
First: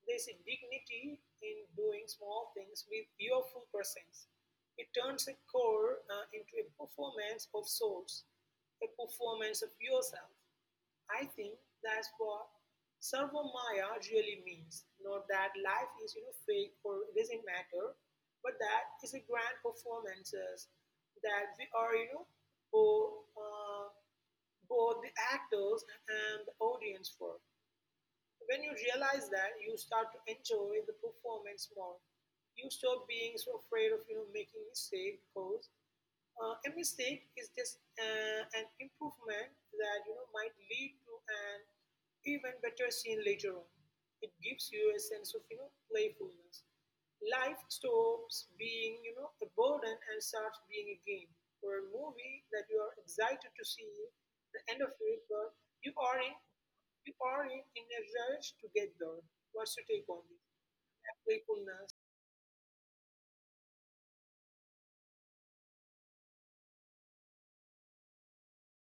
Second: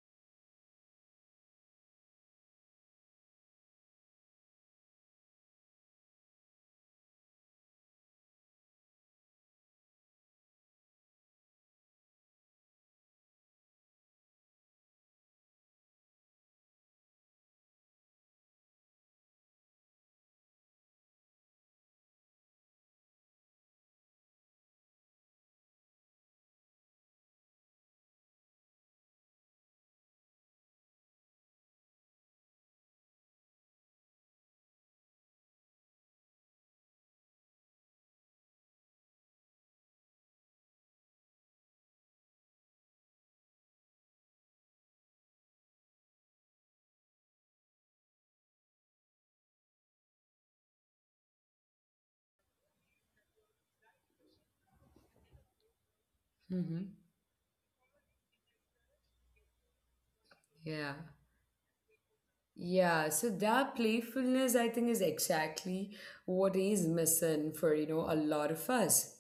There's a dignity in doing small things with your full presence. It turns a core into a performance of sorts, a performance of yourself. I think that's what Sarva Maya really means. Not that life is fake or it doesn't matter, but that is a grand performances that we are both, uh, both the actors and the audience for. When you realize that, you start to enjoy the performance more. You stop being so afraid of making mistake because a mistake is just an improvement that might lead to an even better scene later on. It gives you a sense of playfulness. Life stops being a burden and starts being a game or a movie that you are excited to see the end of it, but you are in Mm-hmm. we are in a rush to get there. What's your take on this? Yeah. Playfulness. Yeah, so that playfulness, I think, is exactly what is missing for, a lot of us.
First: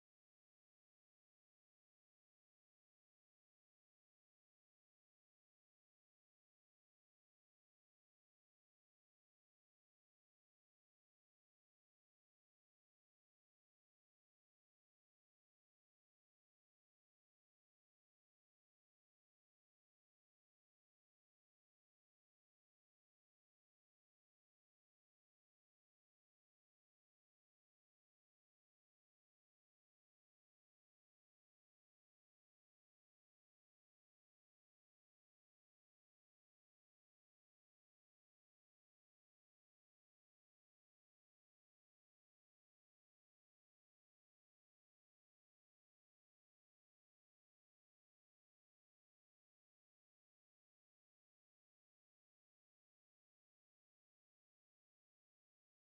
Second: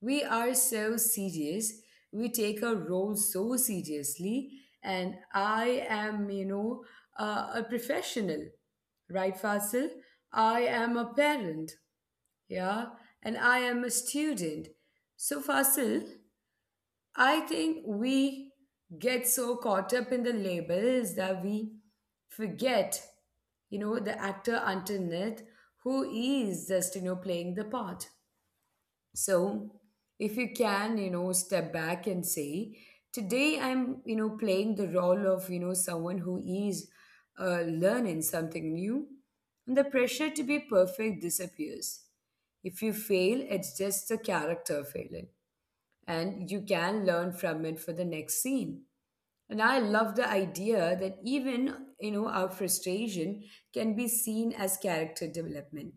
We are so serious. We take our roles so seriously. And I am, a professional, right, Fasil? I am a parent, yeah, and I am a student. So, Fasil, I think we get so caught up in the labels that we forget, the actor underneath who is just, playing the part. So if you can, step back and say, today I'm, playing the role of, someone who is learning something new, and the pressure to be perfect disappears. If you fail, it's just the character failing and you can learn from it for the next scene. And I love the idea that even our frustration can be seen as character development,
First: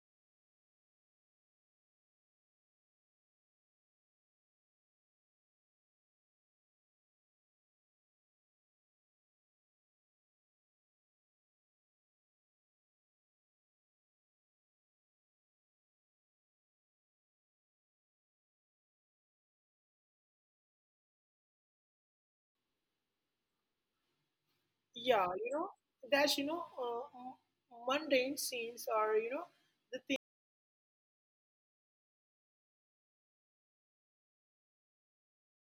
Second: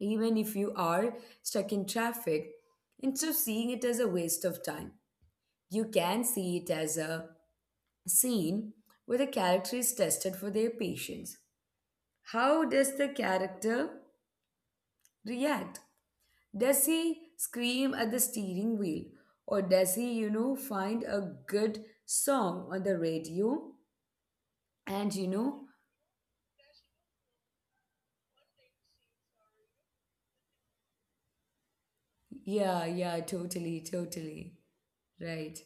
even if you are stuck in traffic. Instead of seeing it as a waste of time, you can see it as a scene where the character is tested for their patience. How does the character react? Does he scream at the steering wheel? Or does he, find a good song on the radio? And, you Yeah, know, that's, mundane scenes are, yeah, yeah, totally, totally. Right.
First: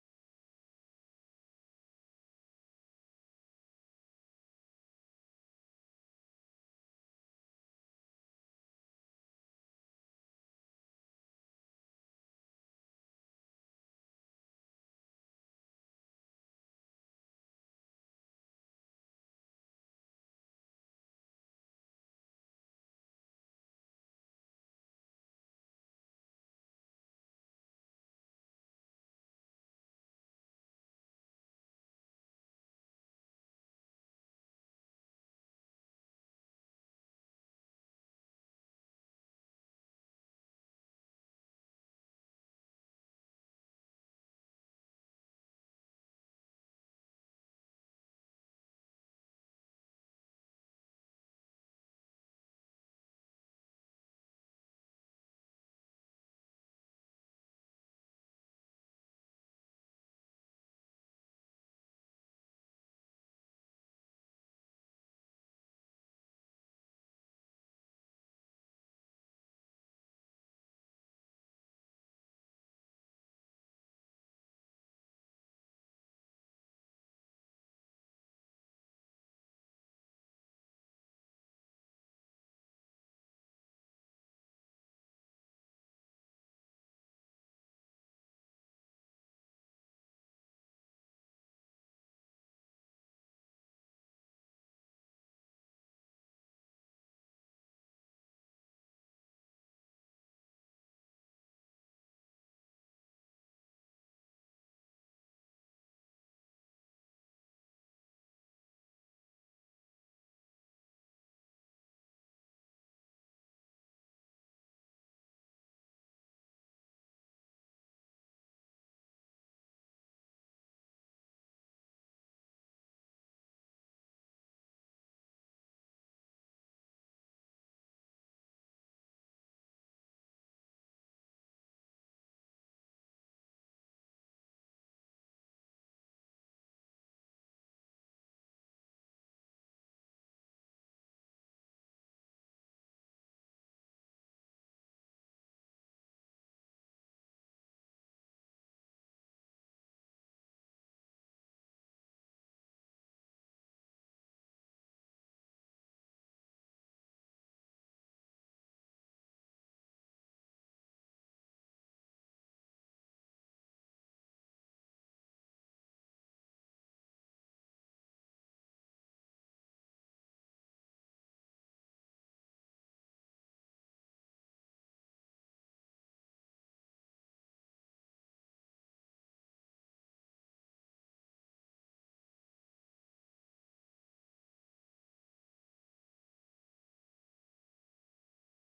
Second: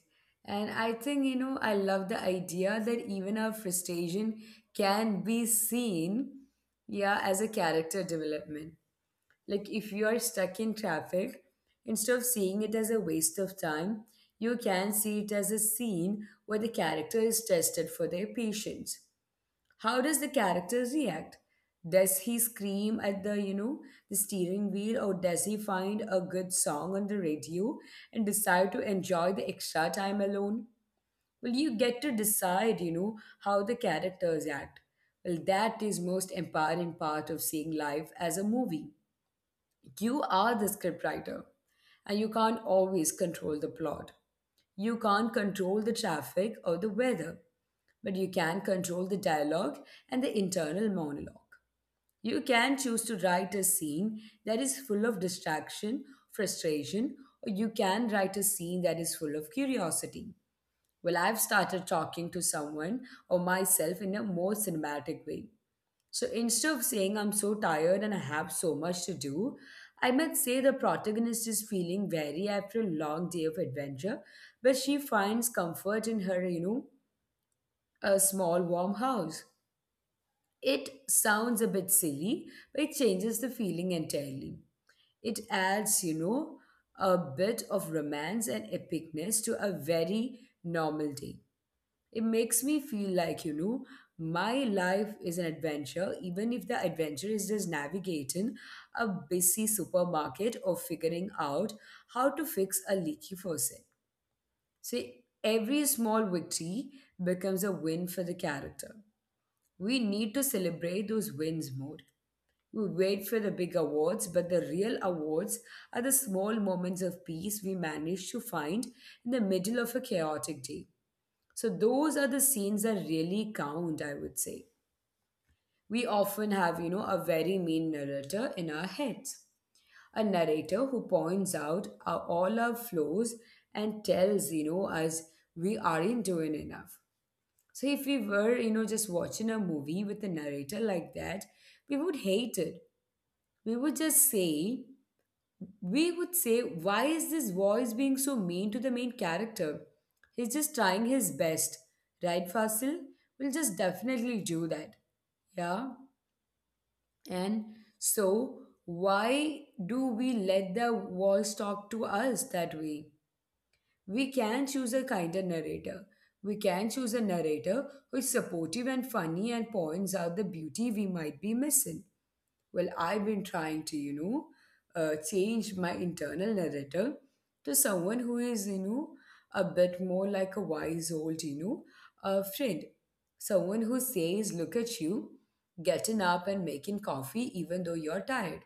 And I think, I love the idea that even our frustration can be seen, yeah, as a character development. Like if you are stuck in traffic, instead of seeing it as a waste of time, you can see it as a scene where the character is tested for their patience. How does the character react? Does he scream at the, the steering wheel or does he find a good song on the radio and decide to enjoy the extra time alone? Well, you get to decide, how the characters act. Well, that is most empowering part of seeing life as a movie. You are the scriptwriter, and you can't always control the plot. You can't control the traffic or the weather, but you can control the dialogue and the internal monologue. You can choose to write a scene that is full of distraction, frustration, or you can write a scene that is full of curiosity. Well, I've started talking to someone or myself in a more cinematic way. So instead of saying I'm so tired and I have so much to do, I might say the protagonist is feeling weary after a long day of adventure, but she finds comfort in her, a small warm house. It sounds a bit silly, but it changes the feeling entirely. It adds, a bit of romance and epicness to a very normal day. It makes me feel like, my life is an adventure, even if the adventure is just navigating a busy supermarket or figuring out how to fix a leaky faucet. See, every small victory becomes a win for the character. We need to celebrate those wins more. We wait for the big awards, but the real awards are the small moments of peace we manage to find in the middle of a chaotic day. So those are the scenes that really count, I would say. We often have, a very mean narrator in our heads. A narrator who points out our, all our flaws and tells, us we aren't doing enough. So if we were, just watching a movie with a narrator like that, we would hate it. We would just say, we would say, why is this voice being so mean to the main character? He's just trying his best, right, Fasil? We'll just definitely do that. Yeah. And so, why do we let the voice talk to us that way? We can choose a kinder narrator. We can choose a narrator who is supportive and funny and points out the beauty we might be missing. Well, I've been trying to, change my internal narrator to someone who is, a bit more like a wise old, a friend. Someone who says, look at you, getting up and making coffee even though you're tired.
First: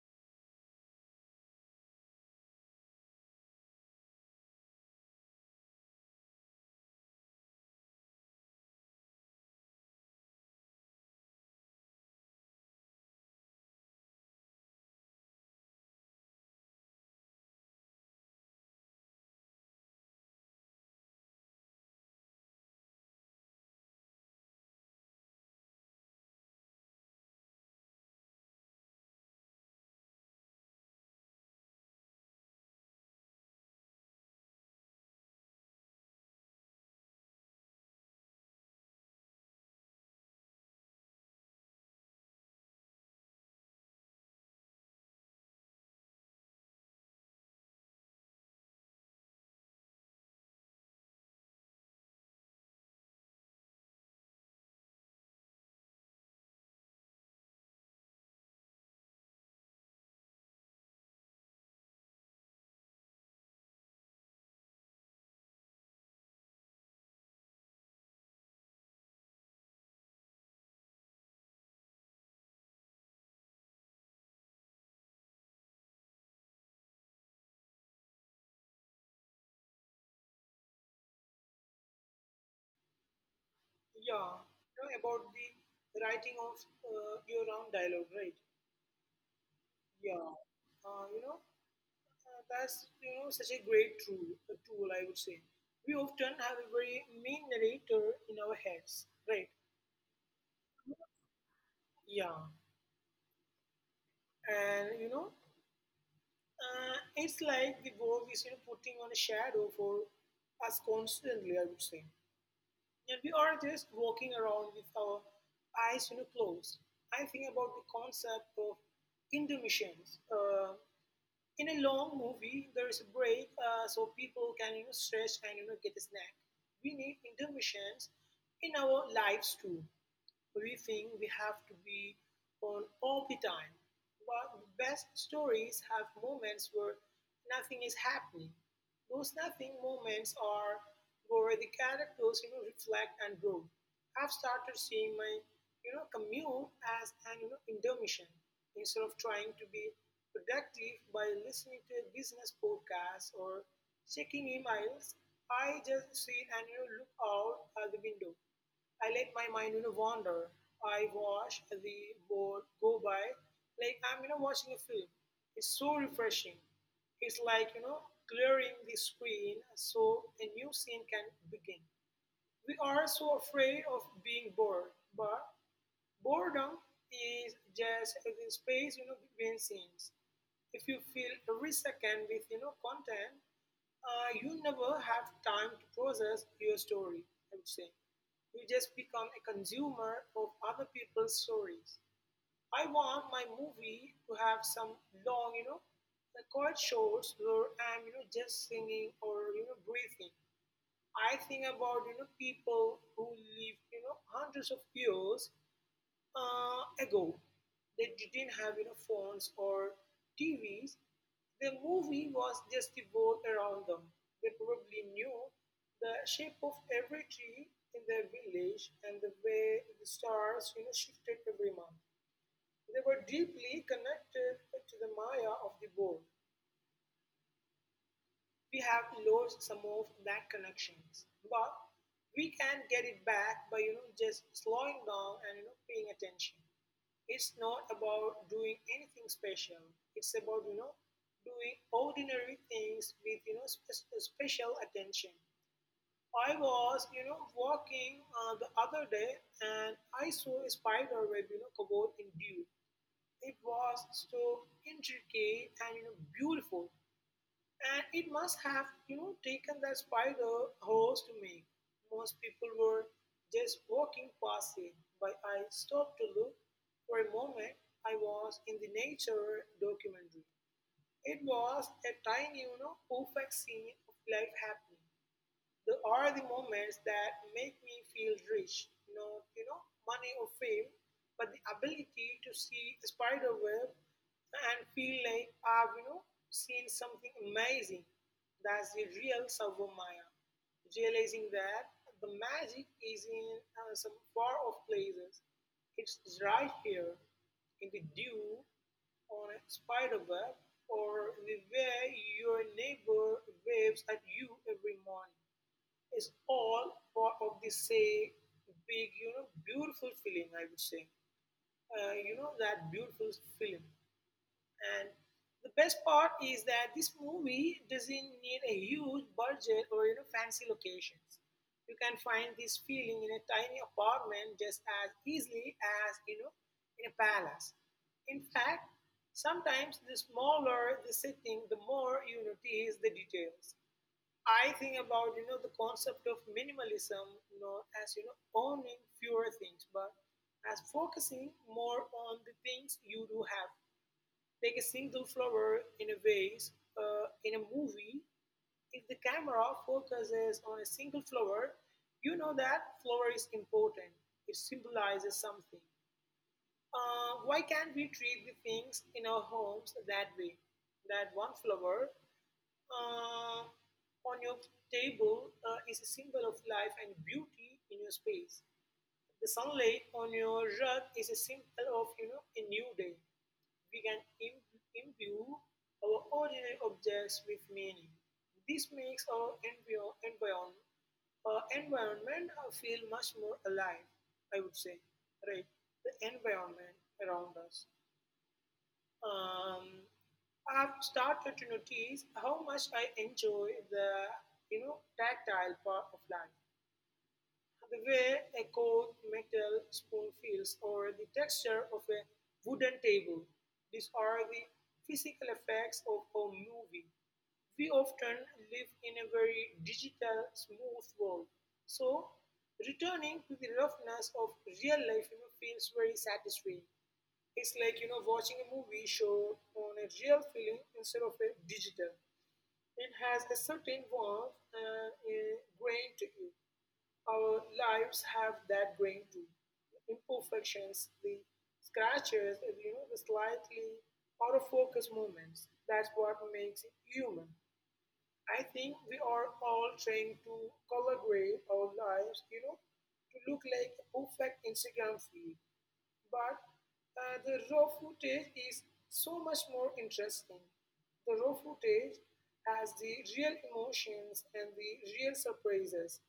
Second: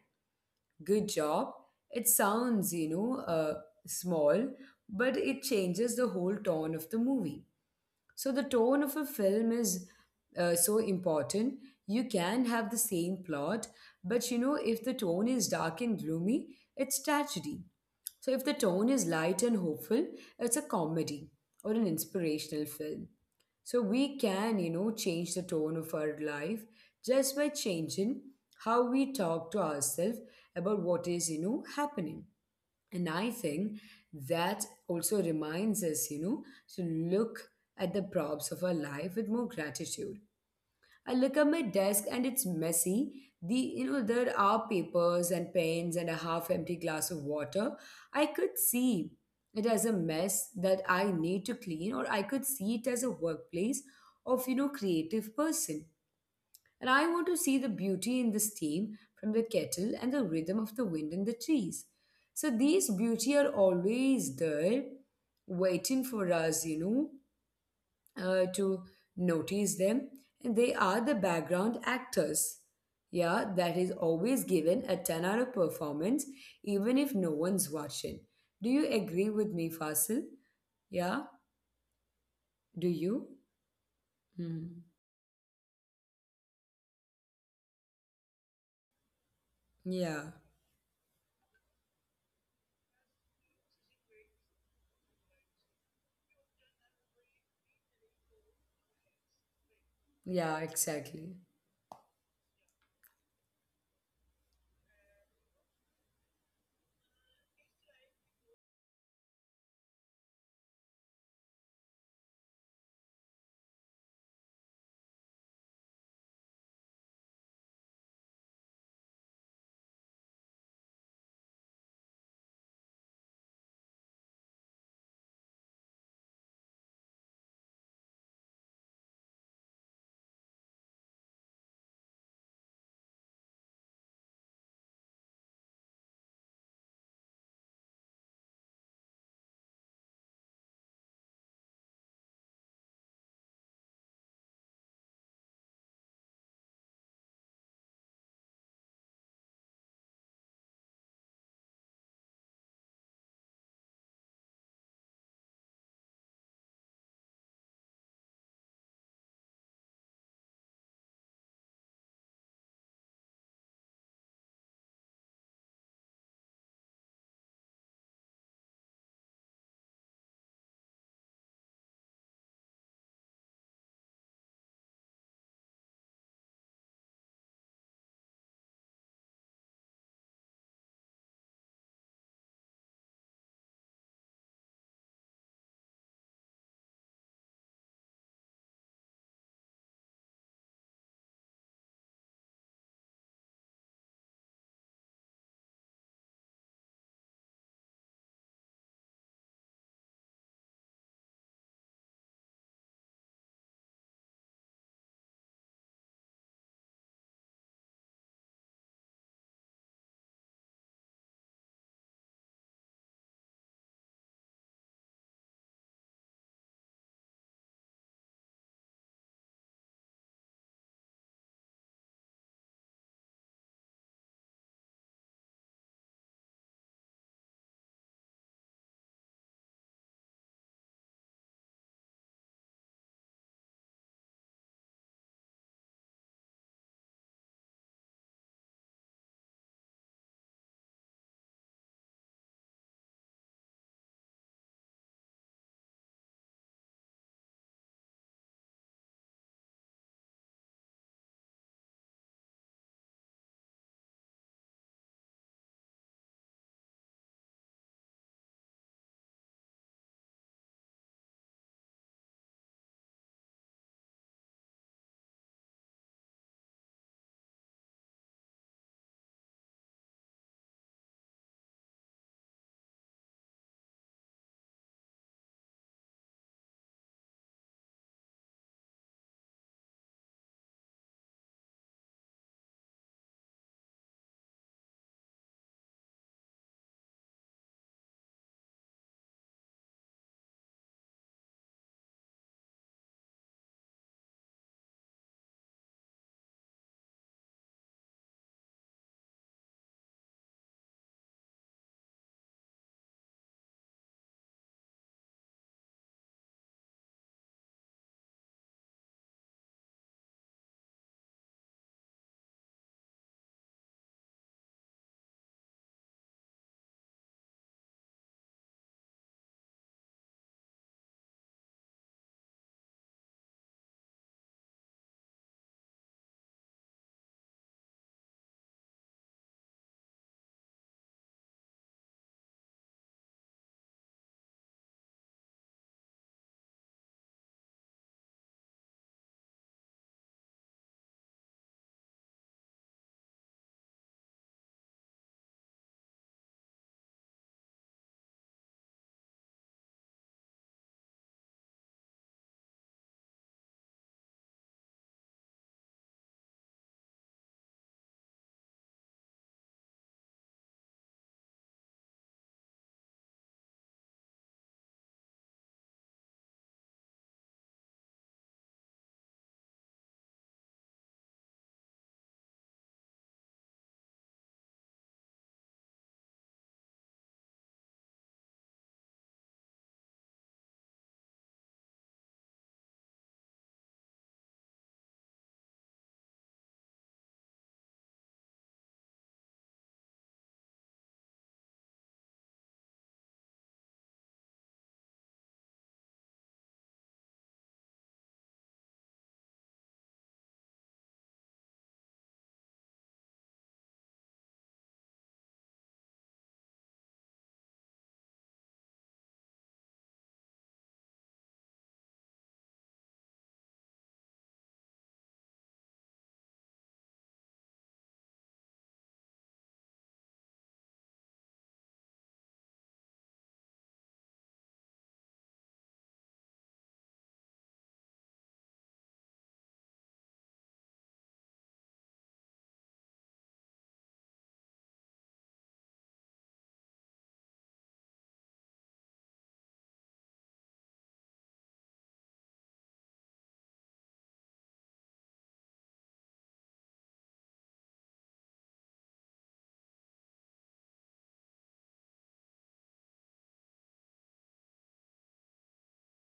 Good job. It sounds, small, but it changes the whole tone of the movie. So the tone of a film is so important. You can have the same plot, but if the tone is dark and gloomy, it's tragedy. So if the tone is light and hopeful, it's a comedy or an inspirational film. So we can, change the tone of our life just by changing how we talk to ourselves about what is, happening. And I think that also reminds us, to look at the props of our life with more gratitude. I look at my desk and it's messy. There are papers and pens and a half empty glass of water. I could see it as a mess that I need to clean, or I could see it as a workplace of creative person. And I want to see the beauty in the steam from the kettle and the rhythm of the wind in the trees. So these beauty are always there, waiting for us, to notice them. And they are the background actors. Yeah, that is always given a 10-hour performance, even if no one's watching. Do you agree with me, Fasil? Yeah, do you? yeah, Hmm. About the writing of your own dialogue, right? Yeah, Yeah. Uh, you know, that's, such a great tool, I would say. We often have a very mean narrator in our heads, right? yeah, exactly. Yeah. And, it's like the world is putting on a shadow for us constantly, I would say. And we are just walking around with our eyes closed. I think about the concept of intermissions. In a long movie, there is a break so people can stretch and get a snack. We need intermissions in our lives too. We think we have to be on all the time, while the best stories have moments where nothing is happening. Those nothing moments are where the characters reflect and grow. I've started seeing my commute as an intermission instead of trying to be productive by listening to a business podcast or checking emails. I just sit and look out at the window. I let my mind, wander. I watch the boat go by like I'm, watching a film. It's so refreshing. It's like, clearing the screen so a new scene can begin. We are so afraid of being bored, but boredom is just the space between scenes. If you fill every second with content, you never have time to process your story. I would say you just become a consumer of other people's stories. I want my movie to have some long, the quiet shorts where I'm just singing or breathing. I think about people who lived hundreds of years ago. They didn't have phones or TVs. The movie was just the world around them. They probably knew the shape of every tree in their village and the way the stars shifted every month. They were deeply connected to the Maya of the world. We have lost some of that connections, but we can get it back by just slowing down and paying attention. It's not about doing anything special. It's about doing ordinary things with special attention. I was walking the other day and I saw a spider web covered in dew. It was so intricate and beautiful and it must have taken that spider hours to make. Most people were just walking past it, but I stopped to look. For a moment, I was in the nature documentary. It was a tiny, perfect scene of life happening. They are the moments that make me feel rich, not, money or fame, but the ability to see a spider web and feel like I've, seen something amazing. That's the real Sago. Realizing that the magic is in some far off places. It's right here in the dew on a spider web or the way your neighbor waves at you every morning is all part of the same big, beautiful feeling, I would say. That beautiful feeling. And the best part is that this movie doesn't need a huge budget or, fancy locations. You can find this feeling in a tiny apartment just as easily as, in a palace. In fact, sometimes the smaller the setting, the more you notice the details. I think about the concept of minimalism, as owning fewer things, but as focusing more on the things you do have, like a single flower in a vase in a movie. If the camera focuses on a single flower, you know that flower is important. It symbolizes something. Why can't we treat the things in our homes that way? That one flower uh, on your table is a symbol of life and beauty in your space. The sunlight on your rug is a symbol of a new day. We can imbue our ordinary objects with meaning. This makes our environment feel much more alive. I would say, right? The environment around us um, I've started to notice how much I enjoy the tactile part of life, the way a cold metal spoon feels, or the texture of a wooden table. These are the physical effects of our movie. We often live in a very digital, smooth world, so returning to the roughness of real life feels very satisfying. It's like watching a movie show on a real film instead of a digital. It has a certain warmth and a grain to it. Our lives have that grain too. The imperfections, the scratches, and, the slightly out of focus moments. That's what makes it human. I think we are all trying to color grade our lives, to look like a perfect Instagram feed. But the raw footage is so much more interesting. The raw footage has the real emotions and the real surprises.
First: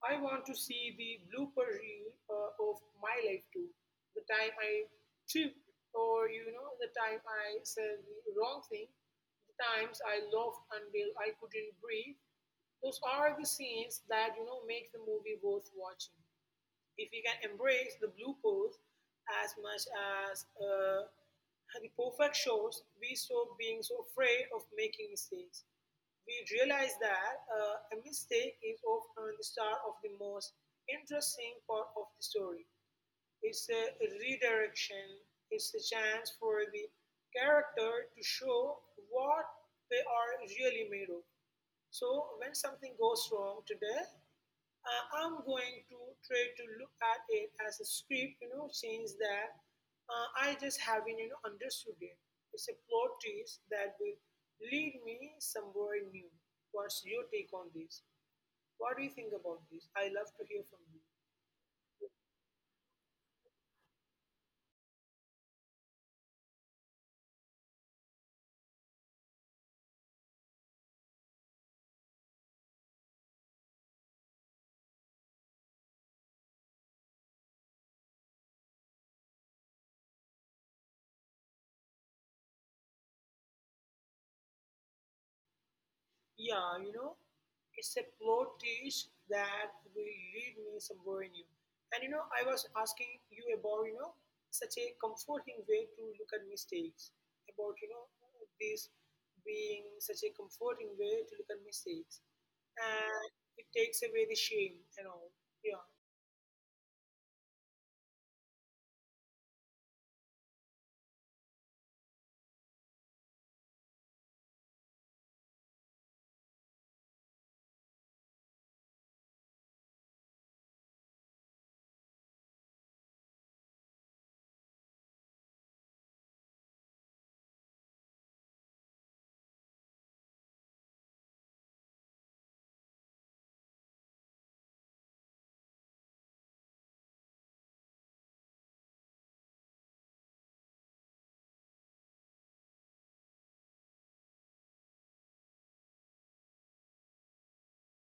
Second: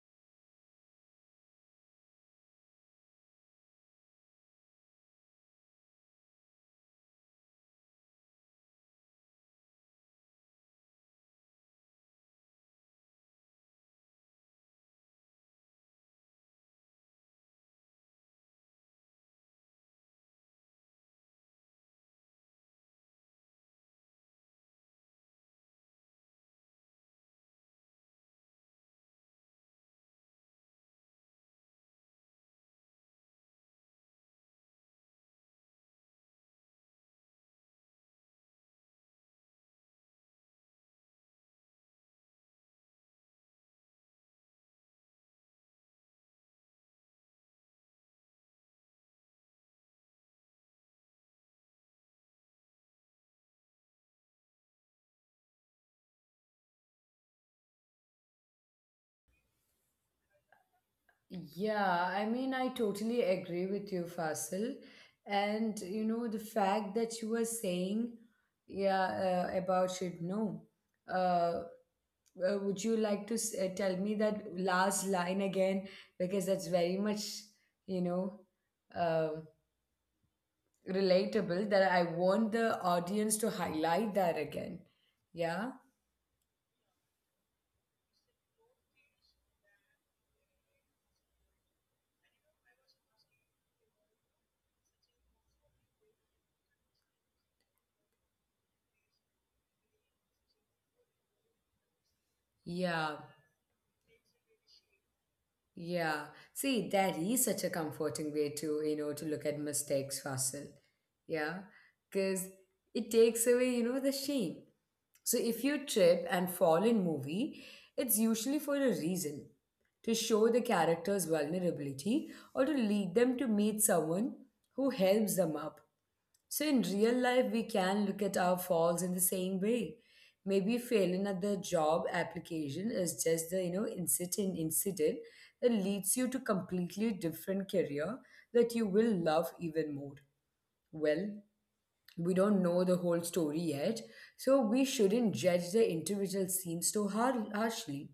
I want to see the blooper reel of my life too. The time I tripped, or the time I said the wrong thing, the times I laughed until I couldn't breathe. Those are the scenes that make the movie worth watching. If we can embrace the blue pose as much as the perfect shows, we stop being so afraid of making mistakes. We realize that a mistake is often the start of the most interesting part of the story. It's a redirection, it's a chance for the character to show what they are really made of. So when something goes wrong today, I'm going to try to look at it as a script, change that. I just haven't, understood it. It's a plot twist that will lead me somewhere new. What's your take on this? What do you think about this? I love to hear from you. Yeah, I mean, I totally agree with you, Fasil. And the fact that you were saying, yeah, about should know. Uh, would you like to tell me that last line again? Because that's very much, you know, um relatable that I want the audience to highlight that again. Yeah, Yeah, it's a plot twist that will lead me somewhere new. And I was asking you about, such a comforting way to look at mistakes, about, this being such a comforting way to look at mistakes. yeah. And it takes away the shame and all. Yeah. Yeah, see, that is such a comforting way to, to look at mistakes, Fasil. Yeah, because it takes away, the shame. So if you trip and fall in movie, it's usually for a reason, to show the character's vulnerability or to lead them to meet someone who helps them up. So, in real life, we can look at our falls in the same way. Maybe failing at the job application is just the incident that leads you to completely different career that you will love even more. Well, we don't know the whole story yet, so we shouldn't judge the individual scenes too harshly.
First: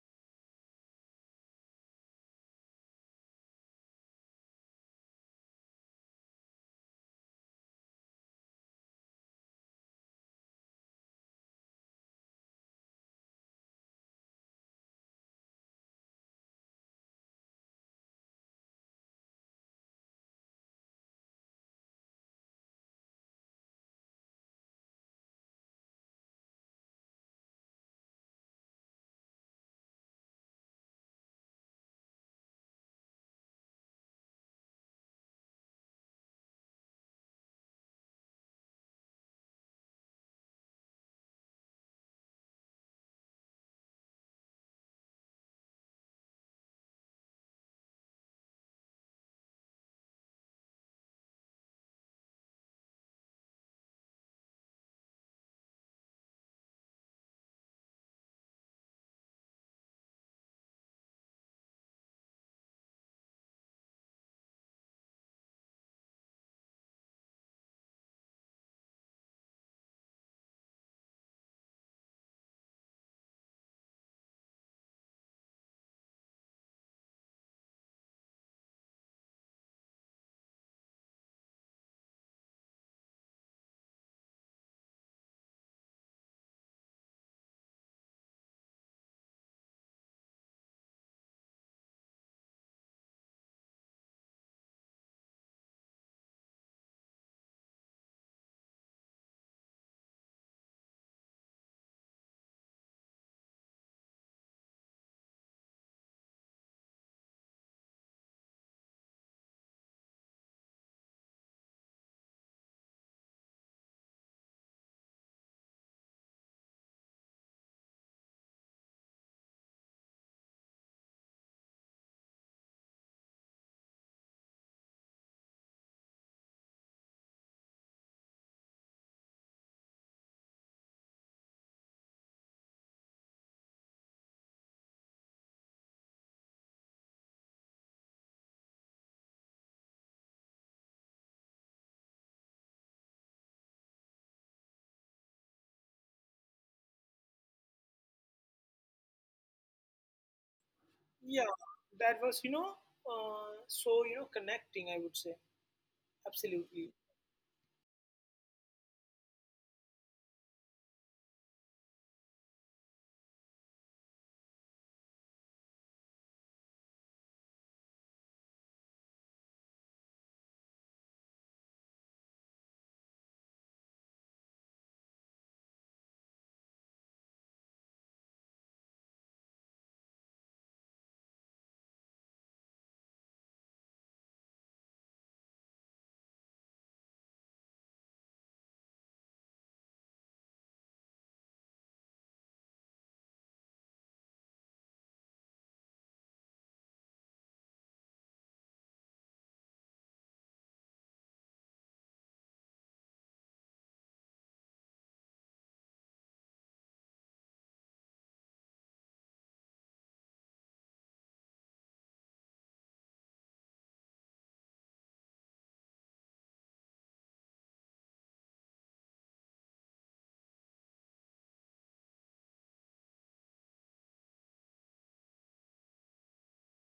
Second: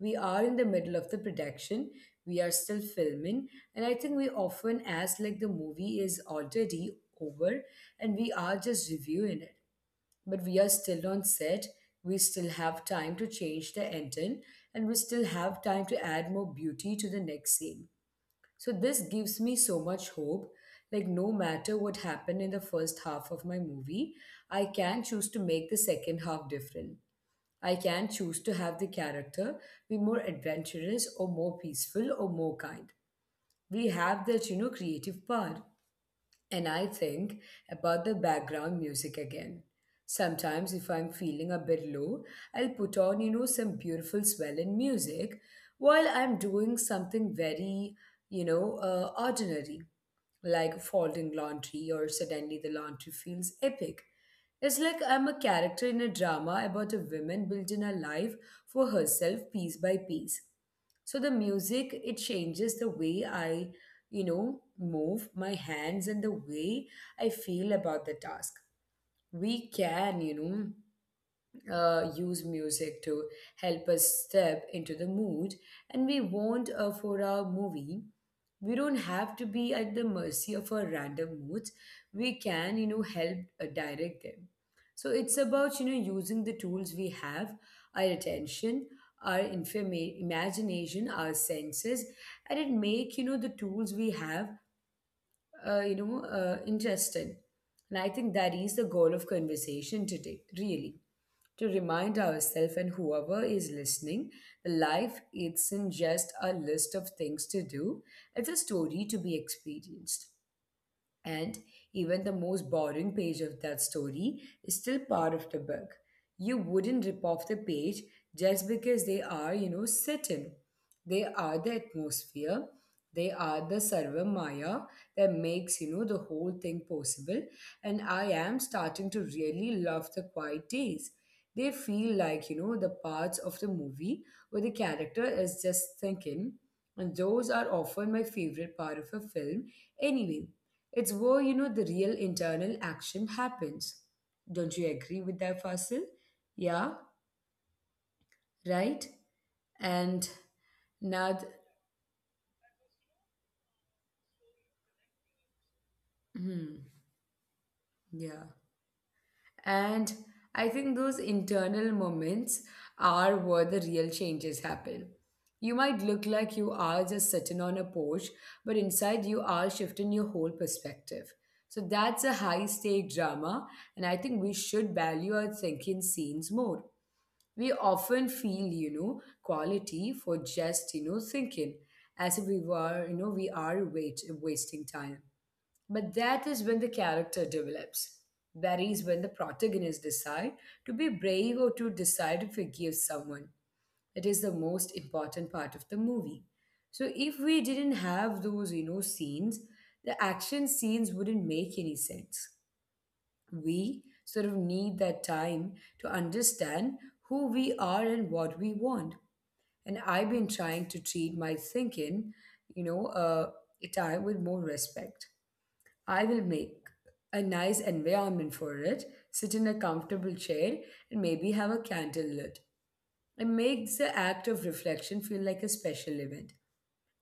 We are in the middle of the production. We are still filming, and I think we often ask like the movie is already over and we are just reviewing it, but we are still on set. We still have time to change the ending, and we still have time to add more beauty to the next scene. So this gives me so much hope. Like no matter what happened in the first half of my movie, I can choose to make the second half different. I can choose to have the character be more adventurous or more peaceful or more kind. We have that, creative part. And I think about the background music again. Sometimes, if I'm feeling a bit low, I'll put on, some beautiful swelling music while I'm doing something very, ordinary like folding laundry or suddenly the laundry feels epic. It's like I'm a character in a drama about a woman building a life for herself piece by piece. So the music, it changes the way I, move my hands and the way I feel about the task. We can, you know, use music to help us step into the mood, and we want, for our movie, we don't have to be at the mercy of our random moods. We can, you know, help, direct them. So it's about, you know, using the tools we have: our attention, our imagination, our senses. And it make, you know, the tools we have, you know, interesting. And I think that is the goal of conversation today, really, to remind ourselves and whoever is listening: life isn't just a list of things to do, it's a story to be experienced. And even the most boring page of that story is still part of the book. You wouldn't rip off the page just because they are, you know, set in. They are the atmosphere, they are the sarva maya that makes, you know, the whole thing possible. And I am starting to really love the quiet days. They feel like, you know, the parts of the movie where the character is just thinking. And those are often my favorite part of a film, anyway. It's where, you know, the real internal action happens. Don't you agree with that, Fasil? Yeah, right? And now, Yeah. That was, so, connecting, I would say. hmm, Absolutely. yeah. And I think those internal moments are where the real changes happen. You might look like you are just sitting on a porch, but inside you are shifting your whole perspective. So that's a high stake drama, and I think we should value our thinking scenes more. We often feel, you know, quality for just, you know, thinking, as if we were, wasting time. But that is when the character develops, that is when the protagonist decide to be brave or to decide to forgive someone. It is the most important part of the movie. So if we didn't have those, you know, scenes, the action scenes wouldn't make any sense. We sort of need that time to understand who we are and what we want. And I've been trying to treat my thinking, you know, uh, time with more respect. I will make a nice environment for it, sit in a comfortable chair, and maybe have a candle lit. It makes the act of reflection feel like a special event.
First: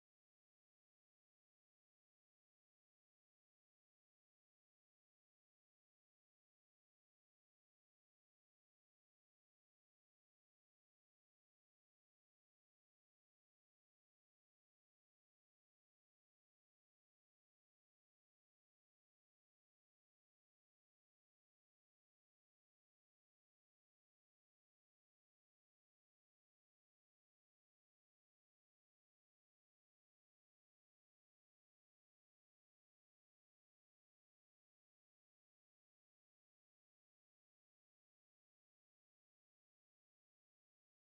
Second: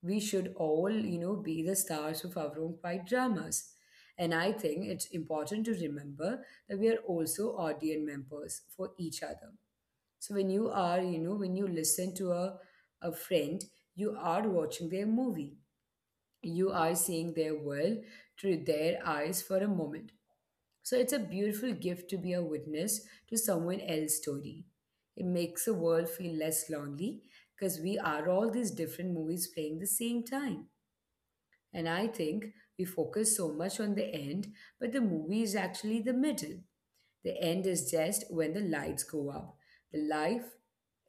We should all, you know, be the stars of our own quiet dramas. And I think it's important to remember that we are also audience members for each other. So when you are, you know, when you listen to a friend, you are watching their movie. You are seeing their world through their eyes for a moment. So it's a beautiful gift to be a witness to someone else's story. It makes the world feel less lonely because we are all these different movies playing the same time. And I think we focus so much on the end, but the movie is actually the middle. The end is just when the lights go up. The life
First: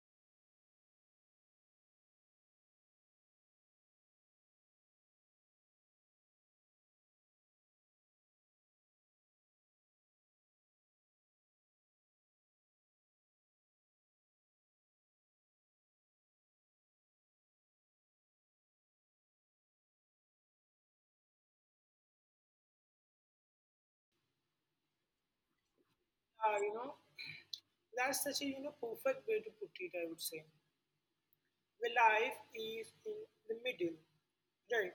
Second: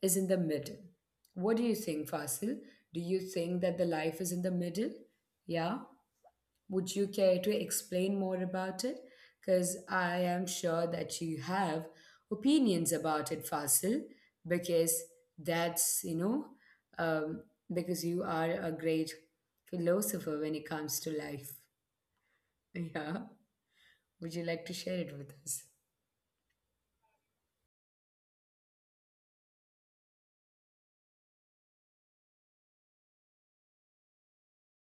is in the middle. What do you think, Fasil? Do you think that the life is in the middle? Yeah? Would you care to explain more about it? Because I am sure that you have opinions about it, Fasil, because that's, you know, um, because you are a great philosopher when it comes to life. Yeah. Would you like to share it with Uh, you know, that's such a, perfect way to put it, I would say. Where life is in the middle. Right.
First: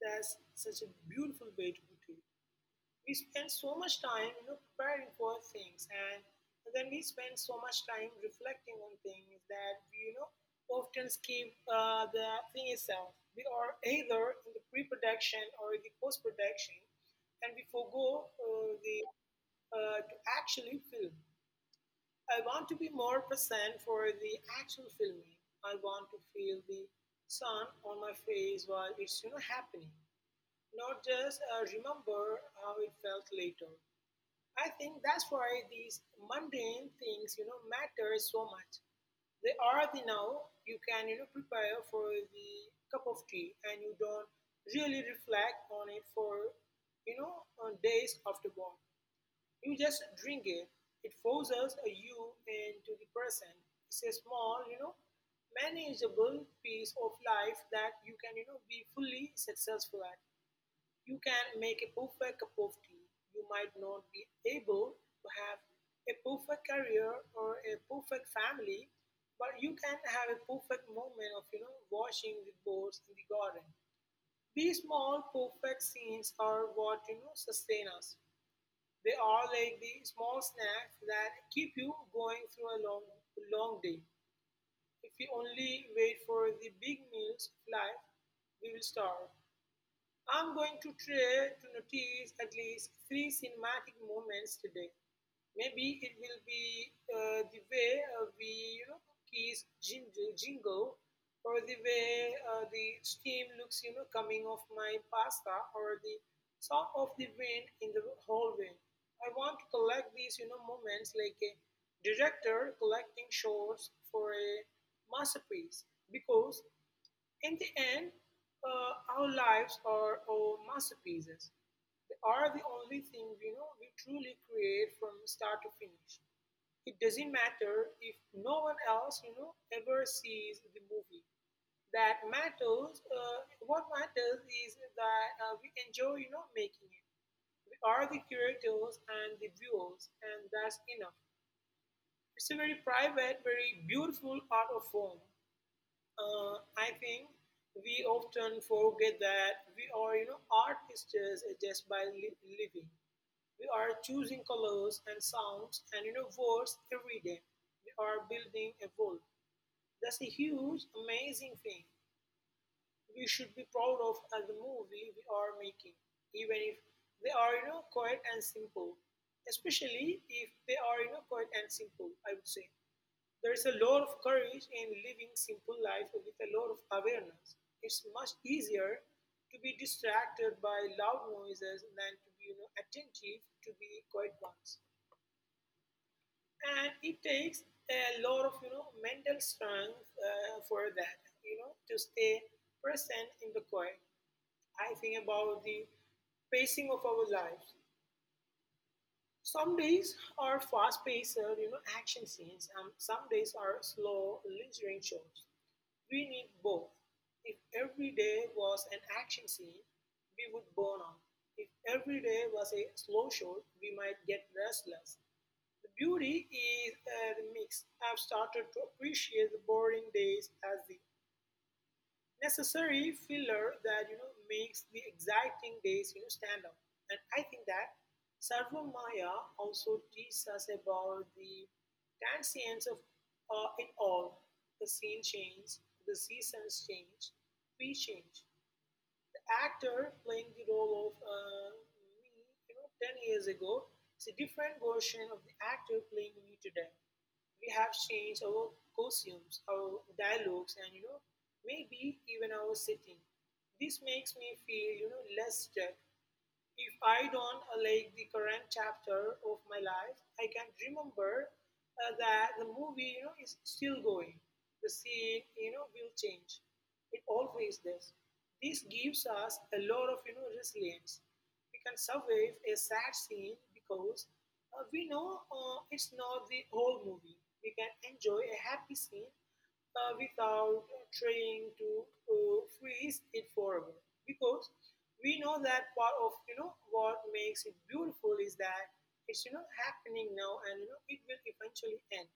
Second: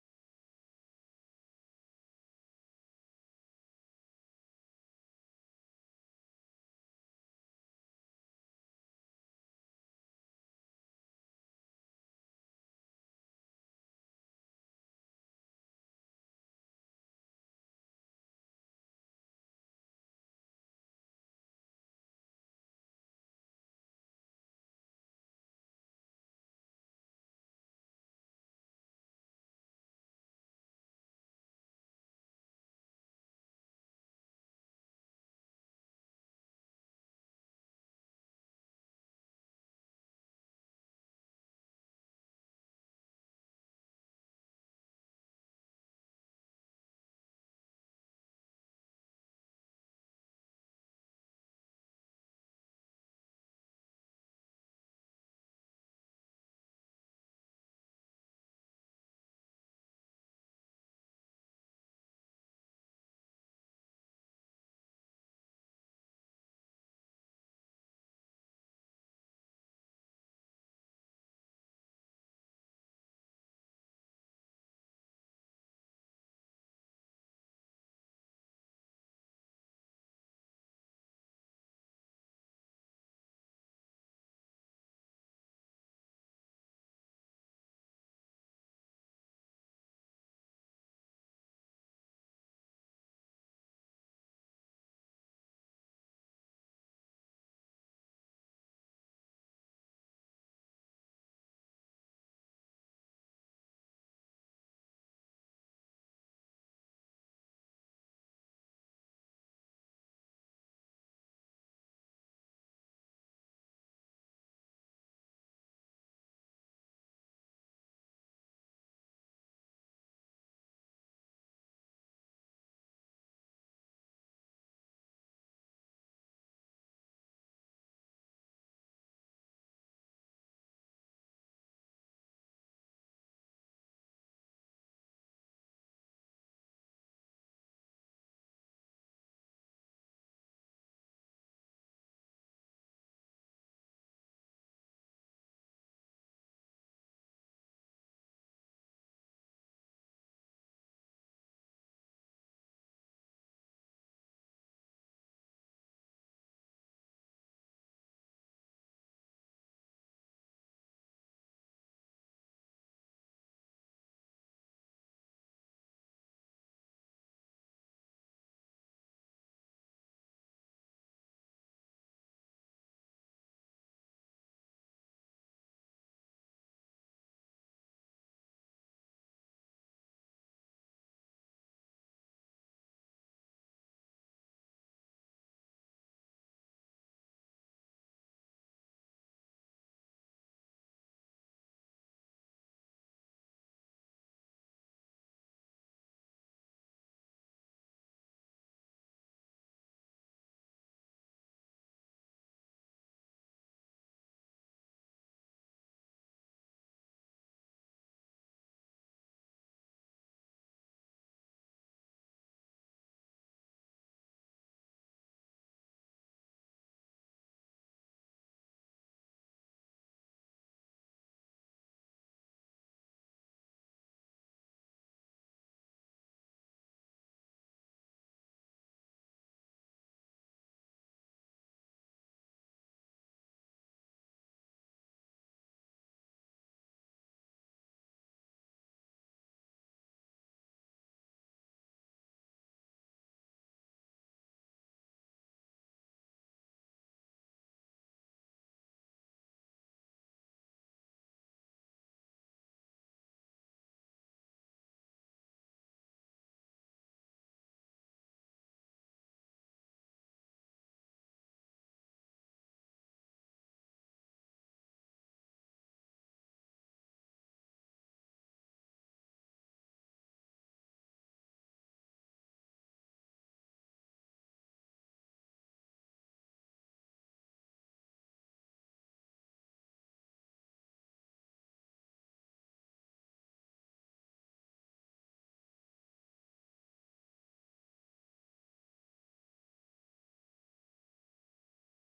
That's such a beautiful way to put it. We spend so much time, preparing for things, and then we spend so much time reflecting on things that we, often skip the thing itself. We are either in the pre-production or the post-production, and we forego the to actually film. I want to be more present for the actual filming. I want to feel the sun on my face while it's happening, not just remember how it felt later. I think that's why these mundane things matter so much. They are the now. You can prepare for the cup of tea and you don't really reflect on it for on days afterward. You just drink it. It forces you into the present. It's a small, manageable piece of life that you can, be fully successful at. You can make a perfect cup of tea. You might not be able to have a perfect career or a perfect family, but you can have a perfect moment of, washing the boards in the garden. These small perfect scenes are what, sustain us. They are like the small snacks that keep you going through a long, long day. If we only wait for the big meals of life, we will starve. I'm going to try to notice at least three cinematic moments today. Maybe it will be the way we you know, kiss Jingo, or the way the steam looks coming off my pasta, or the sound of the wind in the hallway. I want to collect these moments like a director collecting shots for a masterpiece because in the end, our lives are our masterpieces. They are the only thing we know we truly create from start to finish. It doesn't matter if no one else ever sees the movie. That matters. What matters is that we enjoy making it. We are the curators and the viewers, and that's enough. It's a very private, very beautiful art of form I think we often forget that we are artists just by living. We are choosing colors and sounds and words every day. We are building a world. That's a huge, amazing thing we should be proud of as the movie we are making, even if they are quiet and simple. Especially if they are quiet and simple, I would say. There is a lot of courage in living simple life with a lot of awareness. It's much easier to be distracted by loud noises than to be attentive to the quiet ones. And it takes a lot of mental strength for that, to stay present in the quiet. I think about the pacing of our lives. Some days are fast-paced, action scenes, and some days are slow, lingering shows. We need both. If every day was an action scene, we would burn out. If every day was a slow show, we might get restless. The beauty is the mix. I've started to appreciate the boring days as the necessary filler that makes the exciting days stand out. And I think that Sarvamaya also teaches us about the transience of it all. The scene change, the seasons change, we change. The actor playing the role of me 10 years ago is a different version of the actor playing me today. We have changed our costumes, our dialogues, and maybe even our setting. This makes me feel less stuck if I don't like the current chapter of my life, I can remember that the movie is still going. The scene will change. It always does. This gives us a lot of resilience. We can survive a sad scene because we know it's not the whole movie. We can enjoy a happy scene without trying to freeze it forever because we know that part of what makes it beautiful is that it's happening now and it will eventually end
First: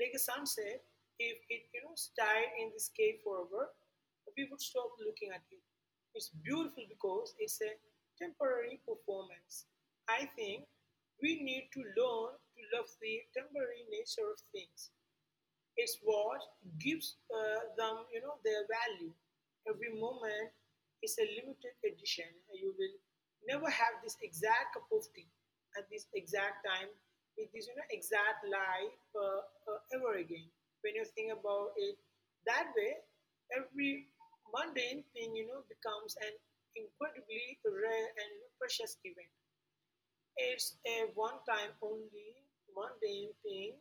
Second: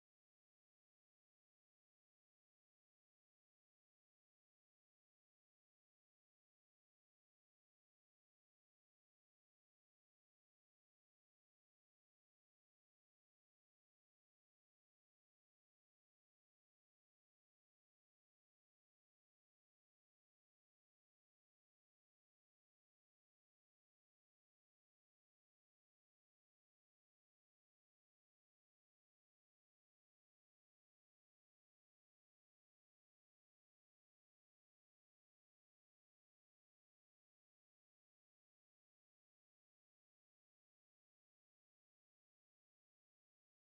like a sunset if it stayed in the sky forever we would stop looking at it. It's beautiful because it's a temporary performance. I think we need to learn to love the temporary nature of things. It's what gives them their value. Every moment is a limited edition. You will never have this exact cup of tea at this exact time with this exact life ever again. When you think about it that way, every mundane thing becomes an incredibly rare and precious event. It's a one-time only mundane thing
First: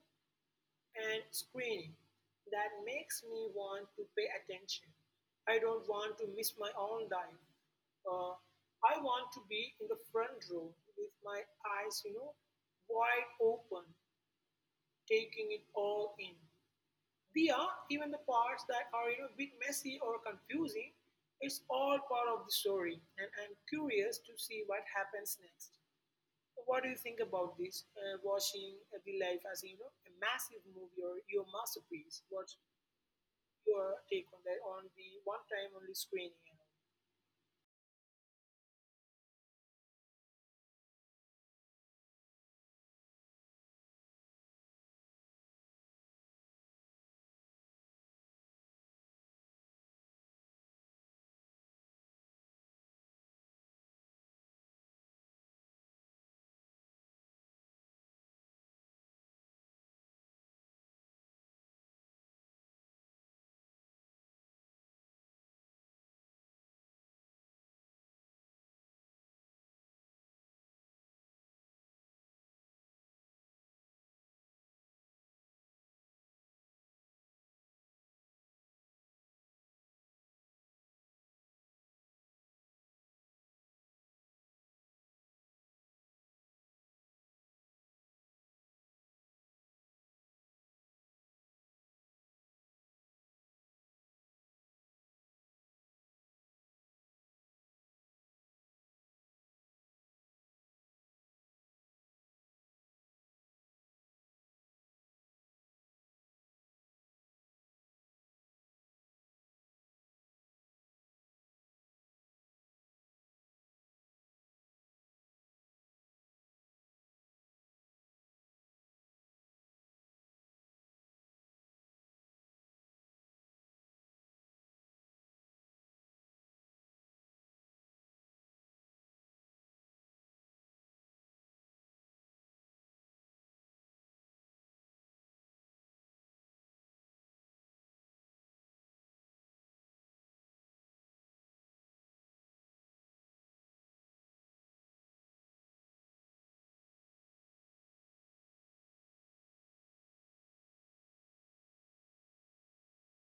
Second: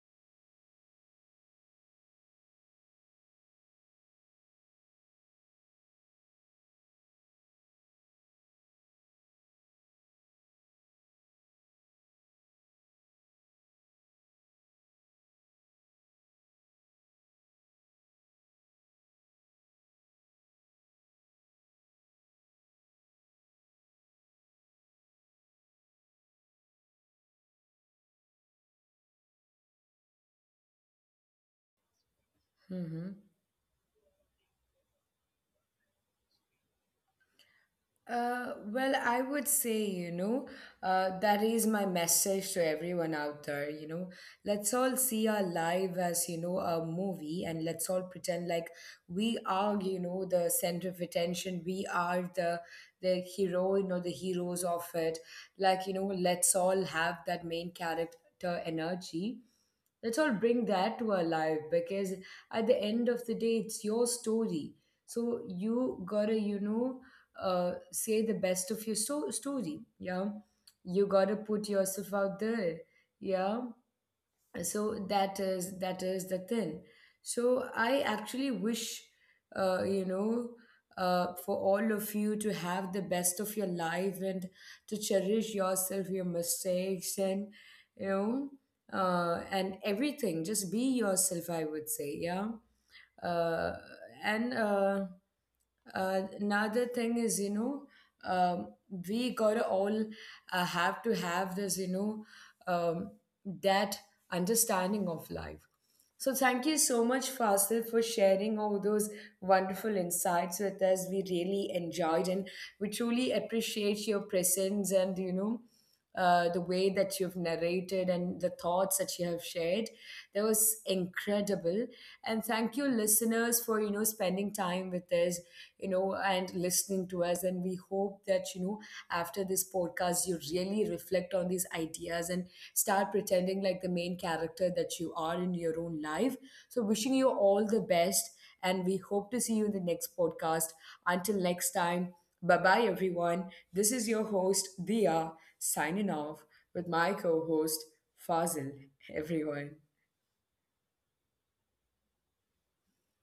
and screening that makes me want to pay attention. I don't want to miss my own life. Uh, I want to be in the front row with my eyes wide open, taking it all in. They are even the parts that are a bit messy or confusing. It's all part of the story, and I'm curious to see what happens next. So what do you think about this? Watching the life as a massive movie or your masterpiece. What's us? your take on that? On the one time only screening. And all? Well, I would say, you know, that is my message to everyone out there. You know, let's all see our life as, you know, a movie, and let's all pretend like we are, you know, the center of attention. We are the heroine or the heroes of it. Like, you know, let's all have that main character energy. Let's all bring that to our life, because at the end of the day, it's your story. So you gotta, you know, say the best of your story. Yeah, you gotta put yourself out there. Yeah. So that is the thing. So I actually wish, you know, for all of you to have the best of your life, and to cherish yourself, your mistakes, and, you know, and everything. Just be yourself, I would say. Yeah. uh, and Another thing is, you know, um, we gotta all have to have this you know um, that understanding of life. So thank you so much, Fasil, for sharing all those wonderful insights with us. We really enjoyed, and we truly appreciate your presence, and, you know, the way that you've narrated and the thoughts that you have shared. That was incredible. And thank you, listeners, for, you know, spending time with us, you know, and listening to us. And we hope that, you know, after this podcast, you really reflect on these ideas and start pretending like the main character that you are in your own life. So, wishing you all the best. And we hope to see you in the next podcast. Until next time, bye bye, everyone. This is your host, Dia, signing off with my co host, Fazil, everyone.